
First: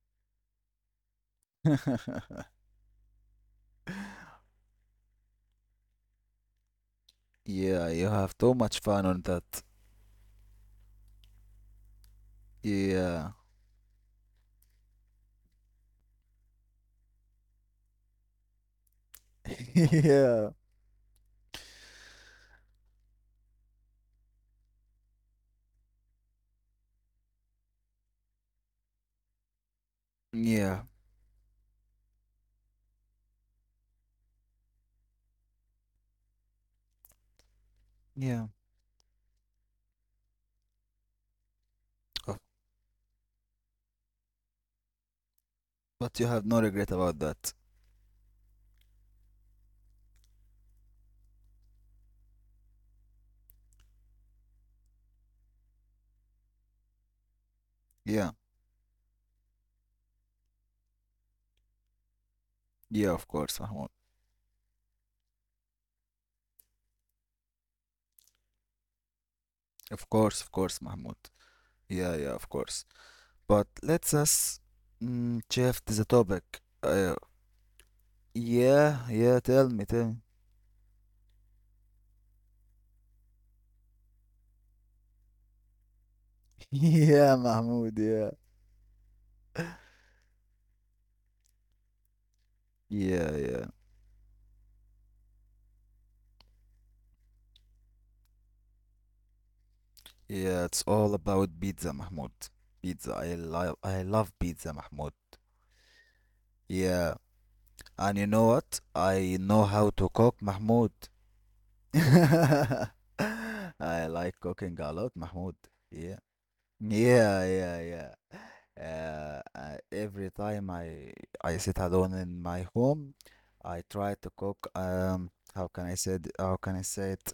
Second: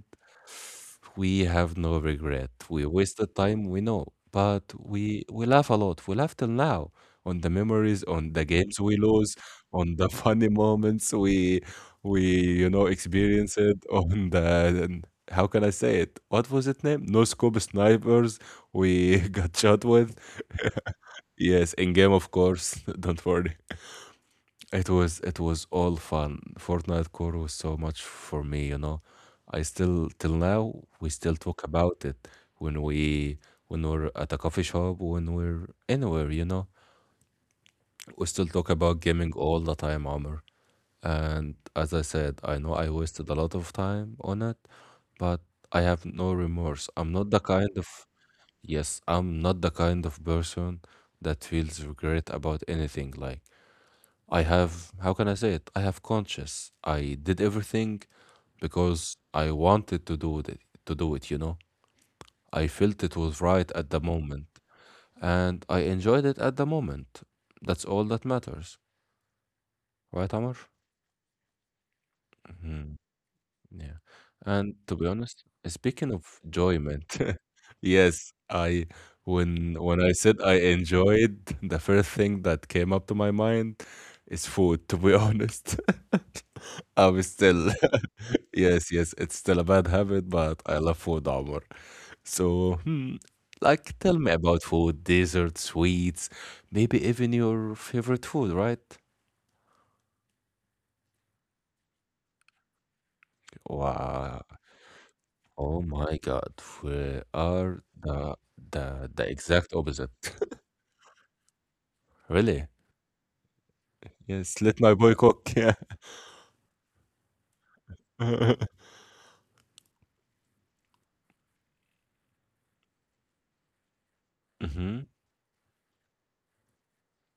S2: We have no
S1: [laughs]
S2: regret. We wasted time, we know, but we laugh a lot. We laugh till now on the
S1: Yeah,
S2: memories,
S1: you
S2: on
S1: have
S2: the
S1: too much
S2: games we
S1: fun on
S2: lose,
S1: that.
S2: on the [laughs] funny moments we, you know,
S1: Yeah.
S2: experience it on the, how can I say it? What was it name? No scope snipers we [laughs] got shot
S1: [laughs]
S2: with.
S1: Yeah.
S2: Yes, in game of course. [laughs] Don't worry. It was, it was all fun. Fortnite core was so much for me, you know. I still till now,
S1: Yeah.
S2: we still talk about it when we when we're at a coffee shop, when we're anywhere, you know. We still
S1: Yeah.
S2: talk about gaming all the time, Amr. And as I said,
S1: Of-
S2: I know I wasted a lot of time on it, but I have
S1: But you
S2: no
S1: have no
S2: remorse.
S1: regret
S2: I'm
S1: about
S2: not the
S1: that.
S2: kind of, yes, I'm not the kind of person that feels regret about anything. Like, I have, how can I say it? I have conscience. I did everything
S1: Yeah,
S2: because I wanted to do it, you know? I felt
S1: yeah,
S2: it
S1: of
S2: was
S1: course,
S2: right at
S1: Mahmoud.
S2: the moment, and I enjoyed it at the moment. That's all that matters. Right,
S1: Of
S2: Amr?
S1: course, Mahmoud. Yeah, yeah, of course. But
S2: Yeah.
S1: let's us
S2: And to be honest,
S1: shift the
S2: speaking of
S1: topic. Uh,
S2: enjoyment, [laughs] yes, I,
S1: yeah, yeah, tell me,
S2: when
S1: tell
S2: I
S1: me.
S2: said I enjoyed, the first thing that came up to my mind is food, to be honest.
S1: [laughs]
S2: [laughs] I'm
S1: Yeah,
S2: still
S1: Mahmoud, yeah.
S2: [laughs] yes, yes, it's still a bad habit, but I love food, Omar. So, hmm,
S1: Yeah, yeah.
S2: like, tell me about food, dessert, sweets, maybe even your favorite food, right?
S1: Yeah, it's all about pizza, Mahmoud. Pizza. I love
S2: Wow.
S1: pizza, Mahmoud.
S2: Oh my God,
S1: Yeah.
S2: we are
S1: And you
S2: the
S1: know what?
S2: the
S1: I know
S2: exact
S1: how
S2: opposite.
S1: to cook,
S2: [laughs]
S1: Mahmoud.
S2: Really?
S1: [laughs] I like
S2: Yes,
S1: cooking
S2: let
S1: a
S2: my
S1: lot,
S2: boy cook.
S1: Mahmoud.
S2: Yeah.
S1: Yeah. Yeah, yeah, yeah.
S2: [laughs]
S1: Every time I sit alone in my home, I try to cook.
S2: Mm-hmm.
S1: How can I said? How can I say it?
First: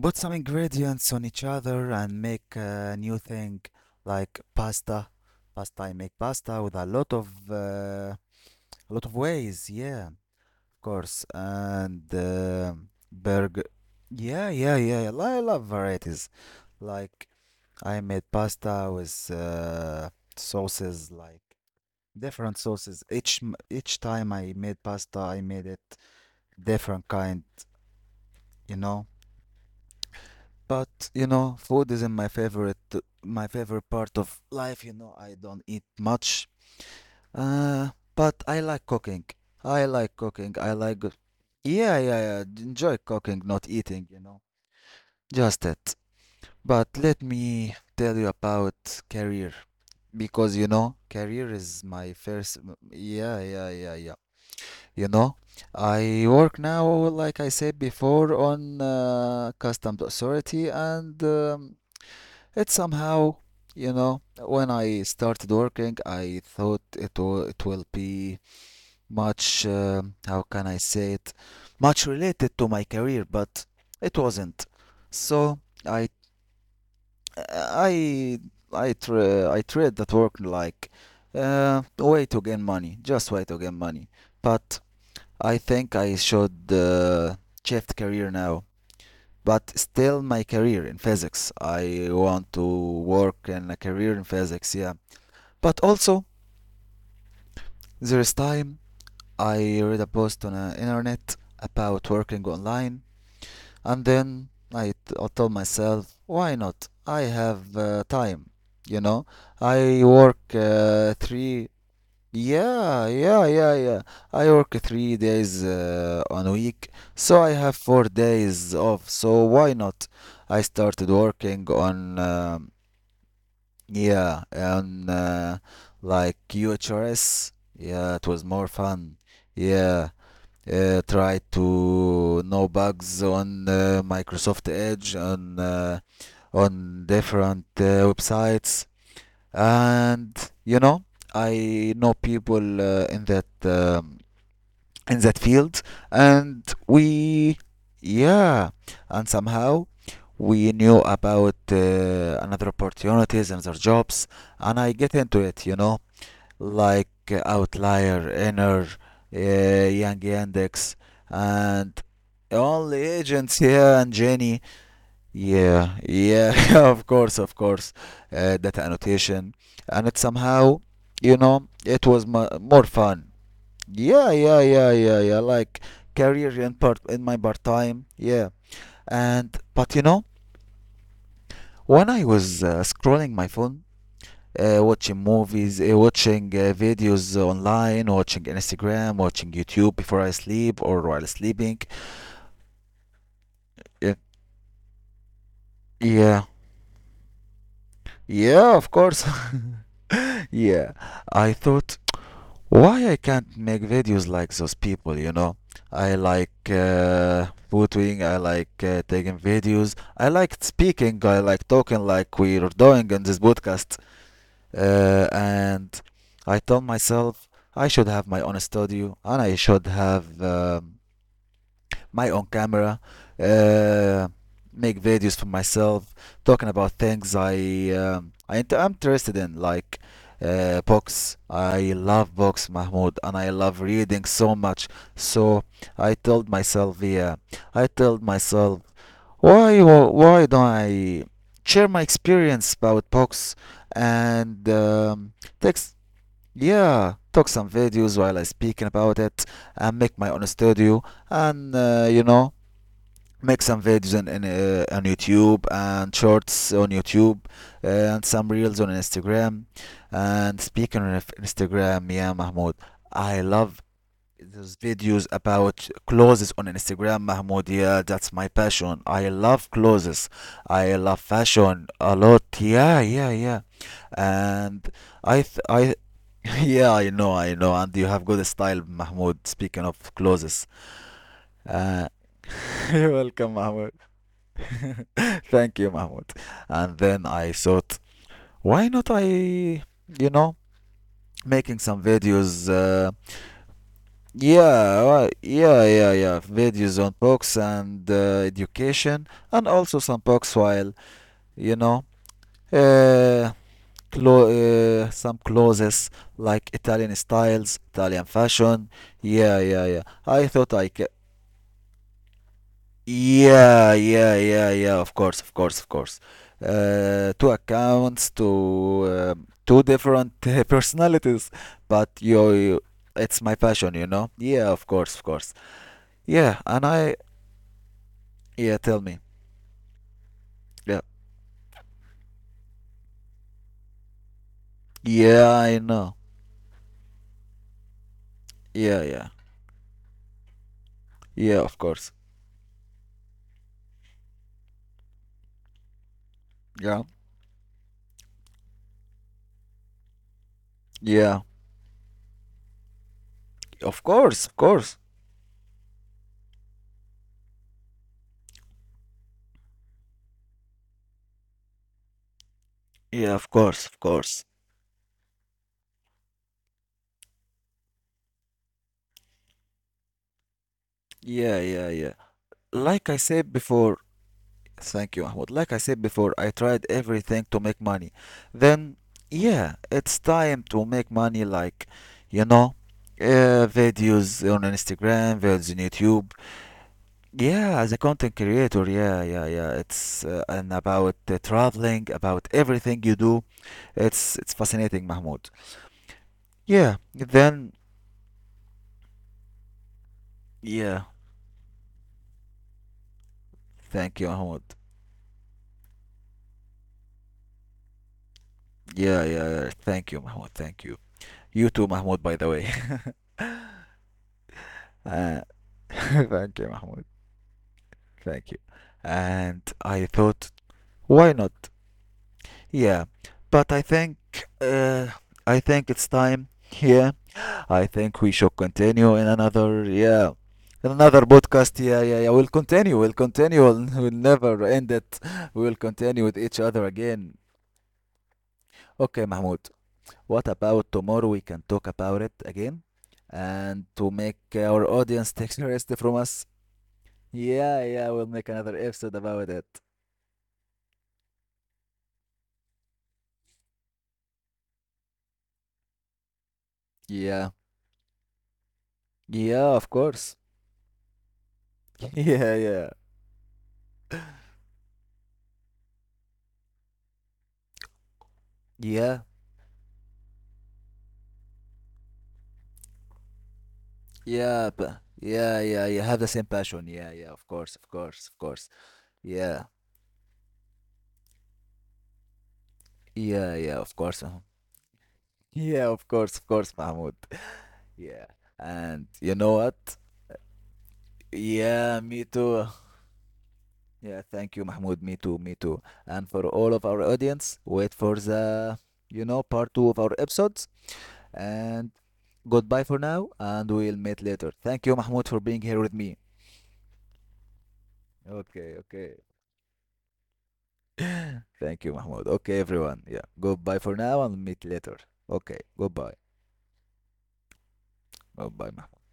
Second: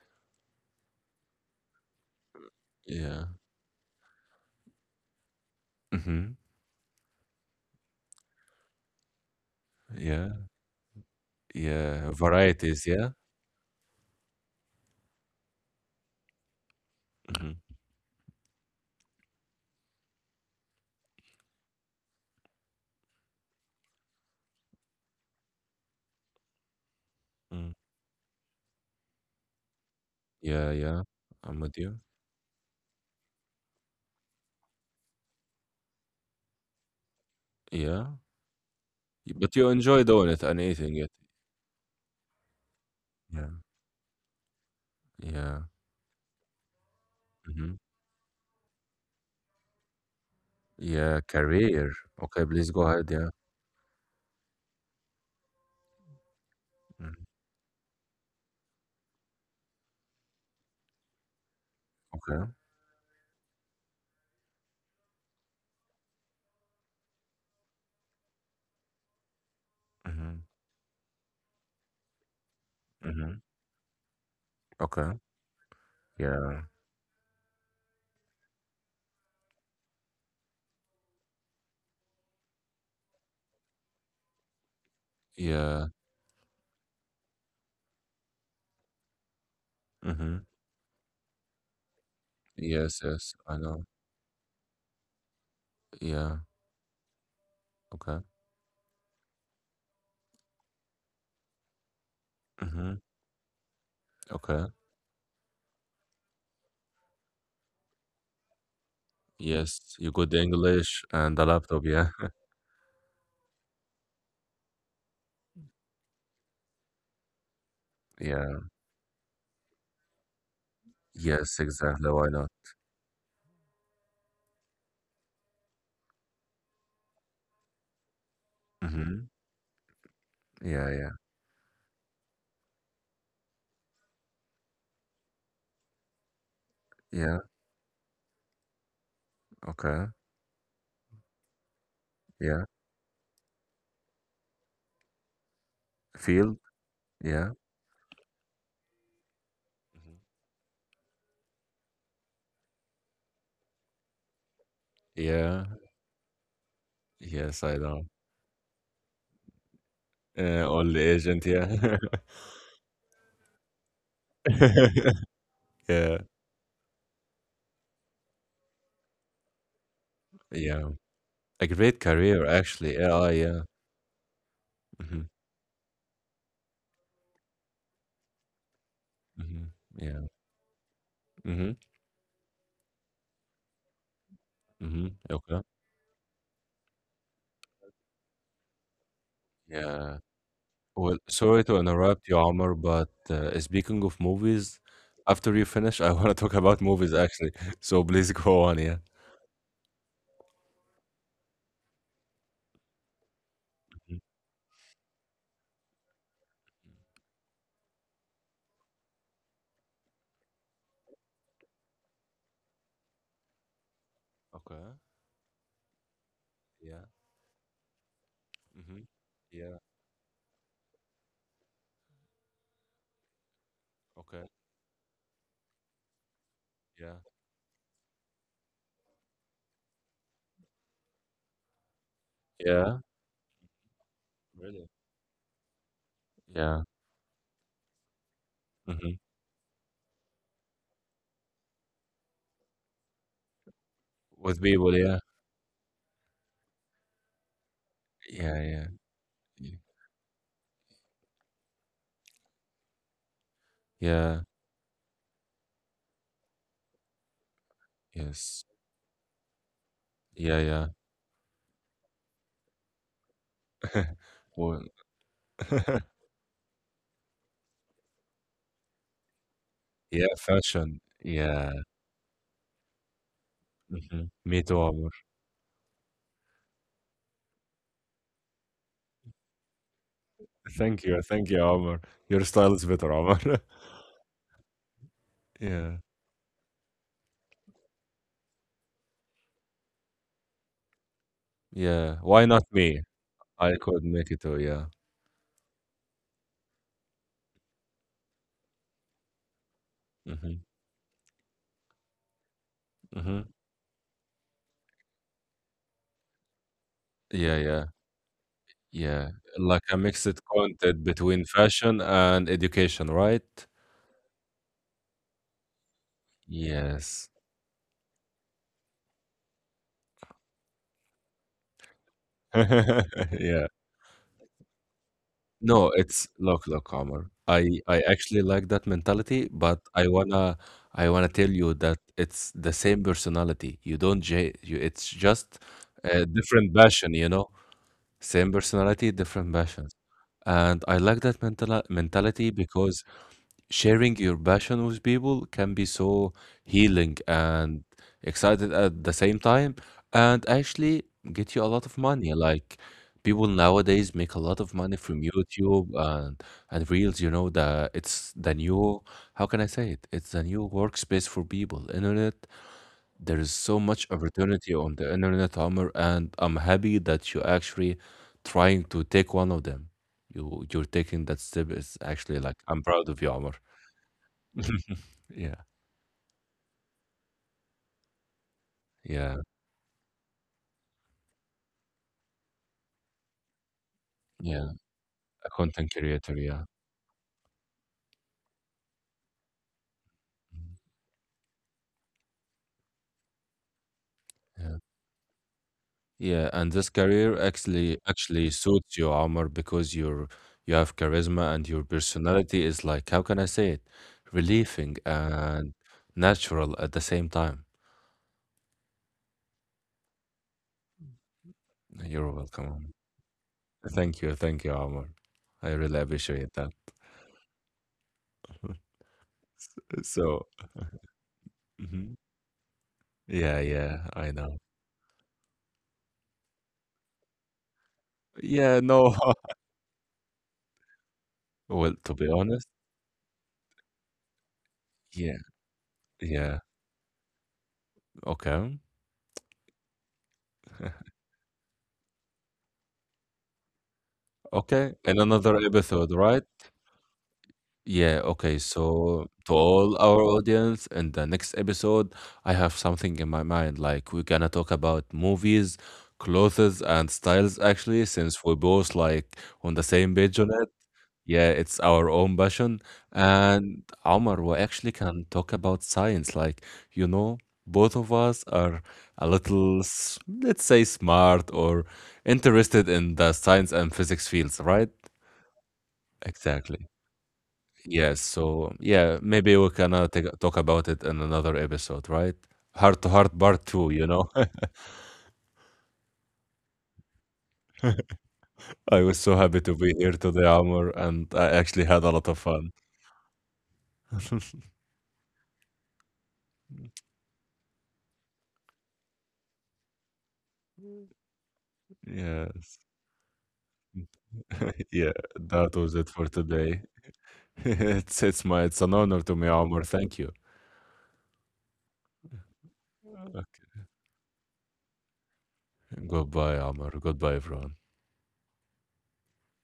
S1: Put some ingredients on each other and make a new
S2: Yeah.
S1: thing like pasta. Pasta. I make
S2: Mm-hmm.
S1: pasta with a lot of ways. Yeah, of
S2: Yeah.
S1: course. And
S2: Yeah. Varieties. Yeah.
S1: burger. Yeah. I love varieties like.
S2: Mm-hmm.
S1: I made pasta with sauces like different sauces. Each time I made pasta, I made it different kind,
S2: Mm.
S1: you know.
S2: Yeah. Yeah.
S1: But you know,
S2: I'm with
S1: food
S2: you.
S1: isn't my favorite part of life. You know, I don't eat much. Uh,
S2: Yeah.
S1: but I like cooking.
S2: Y- but you
S1: I
S2: enjoy
S1: like
S2: doing it
S1: cooking.
S2: and
S1: I
S2: eating
S1: like.
S2: it.
S1: Yeah, yeah, yeah. Enjoy cooking,
S2: Yeah.
S1: not eating. You know,
S2: Yeah.
S1: just it. But let me
S2: Mm-hmm.
S1: tell you about career, because you know
S2: Yeah.
S1: career is
S2: Career.
S1: my
S2: Okay. Please go ahead. Yeah.
S1: you know, I work now
S2: Mm.
S1: like I said before on customs authority, and
S2: Okay.
S1: it somehow, you know, when I started working, I thought it will be much,
S2: Mm-hmm.
S1: how can I say it, much related to my career,
S2: Mm-hmm.
S1: but it wasn't.
S2: Okay.
S1: So i
S2: Yeah.
S1: I I tra I treat that work like a way to gain just way to gain money. But I
S2: Yeah.
S1: think I should, shift career now. But still,
S2: Mm-hmm.
S1: my career in physics. I want to
S2: Yes. Yes.
S1: work
S2: I
S1: in a
S2: know.
S1: career in physics. Yeah. But also,
S2: Yeah. Okay.
S1: there is time. I read a post on the internet about working
S2: Hmm.
S1: online. And then
S2: Okay.
S1: I told myself, why not? I have, time, you know.
S2: Yes,
S1: I
S2: you got
S1: work
S2: the English and the
S1: three,
S2: laptop, yeah? [laughs]
S1: yeah, yeah, yeah, yeah. I work 3 days on a week, so I have four
S2: Yeah.
S1: days off. So why not? I started
S2: Yes,
S1: working
S2: exactly.
S1: on,
S2: Why not?
S1: yeah, on uh, like UHRS. Yeah, it was more fun.
S2: Hmm.
S1: Yeah,
S2: Yeah, yeah.
S1: try to know bugs on, Microsoft Edge, on
S2: Yeah.
S1: different websites,
S2: Okay.
S1: and you know, I know
S2: Yeah.
S1: people, in that, in that field.
S2: Field.
S1: and
S2: Yeah.
S1: we yeah and somehow
S2: Mhm.
S1: we knew about, another opportunities and their jobs, and I get
S2: Yeah.
S1: into it, you know, like,
S2: Yes, I know.
S1: Outlier, Inner, Young
S2: Only
S1: Yandex,
S2: agent, yeah.
S1: and only agents here and Jenny.
S2: [laughs] [laughs] Yeah.
S1: Yeah, yeah, [laughs] of course, of course. Data annotation, and it
S2: Yeah.
S1: somehow,
S2: A
S1: you
S2: great
S1: know,
S2: career,
S1: it was
S2: actually. AI,
S1: more
S2: yeah.
S1: fun. Yeah, yeah,
S2: Hmm.
S1: yeah, yeah, yeah. Like career in part in my part time. Yeah,
S2: Hmm.
S1: and
S2: Yeah.
S1: but you know,
S2: Hmm.
S1: when I was, scrolling my phone,
S2: Hmm.
S1: watching
S2: Okay.
S1: movies, watching videos online, watching Instagram, watching
S2: Yeah.
S1: YouTube before I
S2: Well,
S1: sleep or while
S2: sorry to
S1: sleeping.
S2: interrupt you, Omar, but speaking of
S1: Uh,
S2: movies, after you finish, I [laughs] want to talk
S1: yeah,
S2: about movies actually. [laughs] So please go on, yeah.
S1: yeah, of course. [laughs] Yeah, I thought, why I can't make
S2: Mhm.
S1: videos like those people, you know? I like, photoing, I like, taking videos, I like speaking, I like talking like we're doing in this podcast.
S2: Okay.
S1: And I told
S2: Yeah.
S1: myself, I should have my own
S2: Hmm.
S1: studio, and I
S2: Yeah.
S1: should have, my own camera, uh,
S2: Okay.
S1: make videos for myself, talking about
S2: Yeah.
S1: things I, I'm interested in, like, books. I love books,
S2: Yeah.
S1: Mahmoud, and I love reading so
S2: Really?
S1: much. So I told
S2: Yeah.
S1: myself, I told myself,
S2: Hmm.
S1: why don't I share my experience about books
S2: With
S1: and,
S2: people, yeah.
S1: text? Yeah, talk some videos while I
S2: Yeah. Yeah.
S1: speaking about it,
S2: Y-.
S1: and make my own studio, and, you know, make some videos
S2: Yeah.
S1: on YouTube, and shorts on YouTube, and some
S2: Yes.
S1: reels on Instagram. And
S2: Yeah. Yeah.
S1: speaking of Instagram, yeah, Mahmoud, I love
S2: [laughs]
S1: those
S2: Well,
S1: videos about
S2: [laughs]
S1: clothes on Instagram, Mahmoud. Yeah, that's my passion. I love
S2: yeah.
S1: clothes. I
S2: Fashion.
S1: love
S2: Yeah.
S1: fashion a lot. Yeah, yeah, yeah.
S2: Hmm. Me too,
S1: And
S2: Omar.
S1: I, th- I. [laughs] Yeah, I know, and you have good style, Mahmoud. Speaking of clothes,
S2: Thank you. Thank you, Omar.
S1: uh,
S2: Your style is
S1: [laughs]
S2: better,
S1: you're
S2: Omar.
S1: welcome,
S2: [laughs]
S1: Mahmoud. [laughs] Thank you,
S2: Yeah.
S1: Mahmoud. And then I thought, why not I, you know, making some
S2: Yeah. Why not
S1: videos?
S2: me? I couldn't make it to, yeah.
S1: Yeah, yeah, yeah. Videos on books and, education, and also some books
S2: Mhm,
S1: while, you know,
S2: mhm.
S1: uh, clo- some clothes like Italian
S2: Yeah,
S1: styles,
S2: yeah,
S1: Italian fashion.
S2: yeah.
S1: Yeah,
S2: Like
S1: yeah,
S2: a
S1: yeah.
S2: mixed
S1: I thought I
S2: content
S1: c-
S2: between fashion and education, right?
S1: Yeah, yeah, yeah, yeah. Of course, of course, of course.
S2: Yes.
S1: Two accounts, two, two different [laughs] personalities, but you,
S2: [laughs]
S1: it's my
S2: Yeah.
S1: passion, you know. Yeah, of course, of course.
S2: No, it's, look,
S1: Yeah,
S2: look,
S1: and I,
S2: Omar. I actually like that
S1: yeah, tell me.
S2: mentality, but I wanna, I
S1: Yeah,
S2: wanna tell you that it's the same personality. You don't j- you, it's just
S1: yeah, I
S2: a
S1: know.
S2: different passion, you know? Same personality,
S1: Yeah,
S2: different
S1: yeah,
S2: passions. And I like that mental
S1: yeah. Of course.
S2: mentality because sharing your passion with people can be so healing
S1: Yeah,
S2: and excited at the same time and actually get you a lot
S1: yeah.
S2: of money, like people nowadays make a lot
S1: Of
S2: of money
S1: course, of
S2: from
S1: course.
S2: YouTube and Reels, you know, the, it's the new, how can I say it, it's the new workspace for people, internet. There is
S1: Yeah,
S2: so
S1: of
S2: much
S1: course, of
S2: opportunity
S1: course.
S2: on the internet, Omar, and I'm happy that you actually trying to take one of them. You, you're taking that step
S1: Yeah,
S2: is
S1: yeah, yeah.
S2: actually like, I'm proud of
S1: Like
S2: you,
S1: I
S2: Omar.
S1: said before.
S2: [laughs]
S1: Thank you,
S2: Yeah,
S1: Ahmed. Like I said before, I tried everything to make money. Then,
S2: yeah,
S1: yeah, it's time to make money, like, you know, videos on
S2: yeah.
S1: Instagram,
S2: A
S1: videos on
S2: content
S1: YouTube.
S2: creator, yeah.
S1: Yeah, as a content creator, yeah, yeah, yeah. It's
S2: Mhm.
S1: and about traveling, about everything you do. It's
S2: Yeah.
S1: fascinating, Mahmoud.
S2: Yeah, and this
S1: Yeah,
S2: career
S1: then,
S2: actually suits you, Omar, because you're, you have
S1: yeah,
S2: charisma and your personality is like, how can I say it?
S1: thank you, Mahmoud.
S2: Relieving and natural at the same time.
S1: Yeah, yeah, yeah. Thank you, Mahmoud. Thank you. You too, Mahmoud,
S2: You're
S1: by the
S2: welcome.
S1: way.
S2: Omar.
S1: [laughs]
S2: Thank you, Omar.
S1: Uh,
S2: I
S1: [laughs]
S2: really appreciate
S1: thank you,
S2: that.
S1: Mahmoud. Thank you.
S2: [laughs]
S1: And I
S2: So,
S1: thought, why not?
S2: mhm.
S1: Yeah,
S2: Yeah,
S1: but
S2: yeah, I know.
S1: uh, I think it's time. Yeah, I think we should
S2: Yeah, no.
S1: continue in
S2: [laughs]
S1: another, yeah, in another podcast.
S2: Well,
S1: Yeah,
S2: to
S1: yeah,
S2: be
S1: yeah. We'll
S2: honest,
S1: continue. We'll continue. We'll, [laughs] we'll never end it.
S2: yeah,
S1: We will continue with
S2: yeah.
S1: each other again.
S2: Okay.
S1: Okay, Mahmoud. What about
S2: [laughs]
S1: tomorrow? We can talk about it again, and to make our
S2: Okay, and
S1: audience
S2: another
S1: take [laughs] the rest
S2: episode,
S1: from
S2: right?
S1: us. Yeah, yeah.
S2: Yeah,
S1: We'll make
S2: okay.
S1: another episode
S2: So,
S1: about
S2: to
S1: it.
S2: all our audience, in the next episode, I have something in my mind. Like, we're gonna talk about movies, clothes, and
S1: Yeah.
S2: styles, actually, since we're both like on
S1: Yeah,
S2: the
S1: of
S2: same page
S1: course.
S2: on it. Yeah, it's our own
S1: Yeah,
S2: passion.
S1: yeah,
S2: And Omar, we actually can talk about science. Like, you know, both of us are
S1: yeah,
S2: a little, let's say, smart or interested in the science and physics fields,
S1: yeah,
S2: right?
S1: but yeah, yeah, you have the same
S2: Exactly.
S1: passion. Yeah, yeah, of course, of
S2: Yes,
S1: course, of course.
S2: so yeah, maybe
S1: Yeah,
S2: we can talk about it in another episode, right? Heart to Heart
S1: yeah,
S2: Part
S1: yeah,
S2: 2,
S1: of
S2: you
S1: course.
S2: know?
S1: Mahmoud.
S2: [laughs]
S1: Yeah, of course, Mahmoud. [laughs] Yeah,
S2: I
S1: and
S2: was so
S1: you know
S2: happy to be
S1: what?
S2: here today, Amr, and I actually
S1: Yeah,
S2: had a
S1: me
S2: lot of
S1: too.
S2: fun.
S1: Yeah, thank you,
S2: [laughs]
S1: Mahmoud. Me too, me too. And for all of our audience, wait for the, you know, part two of our episodes. And
S2: Yes.
S1: goodbye for now, and we'll meet
S2: [laughs]
S1: later.
S2: Yeah,
S1: Thank you,
S2: that
S1: Mahmoud, for
S2: was it
S1: being
S2: for
S1: here with me.
S2: today. [laughs] It's my it's an honor
S1: Okay,
S2: to me,
S1: okay.
S2: Amr. Thank you.
S1: Thank you, Mahmoud. Okay, everyone.
S2: Okay.
S1: Yeah. Goodbye for now and meet later. Okay.
S2: Goodbye,
S1: Goodbye.
S2: Amr. Goodbye, everyone.
S1: Goodbye, Mahmoud.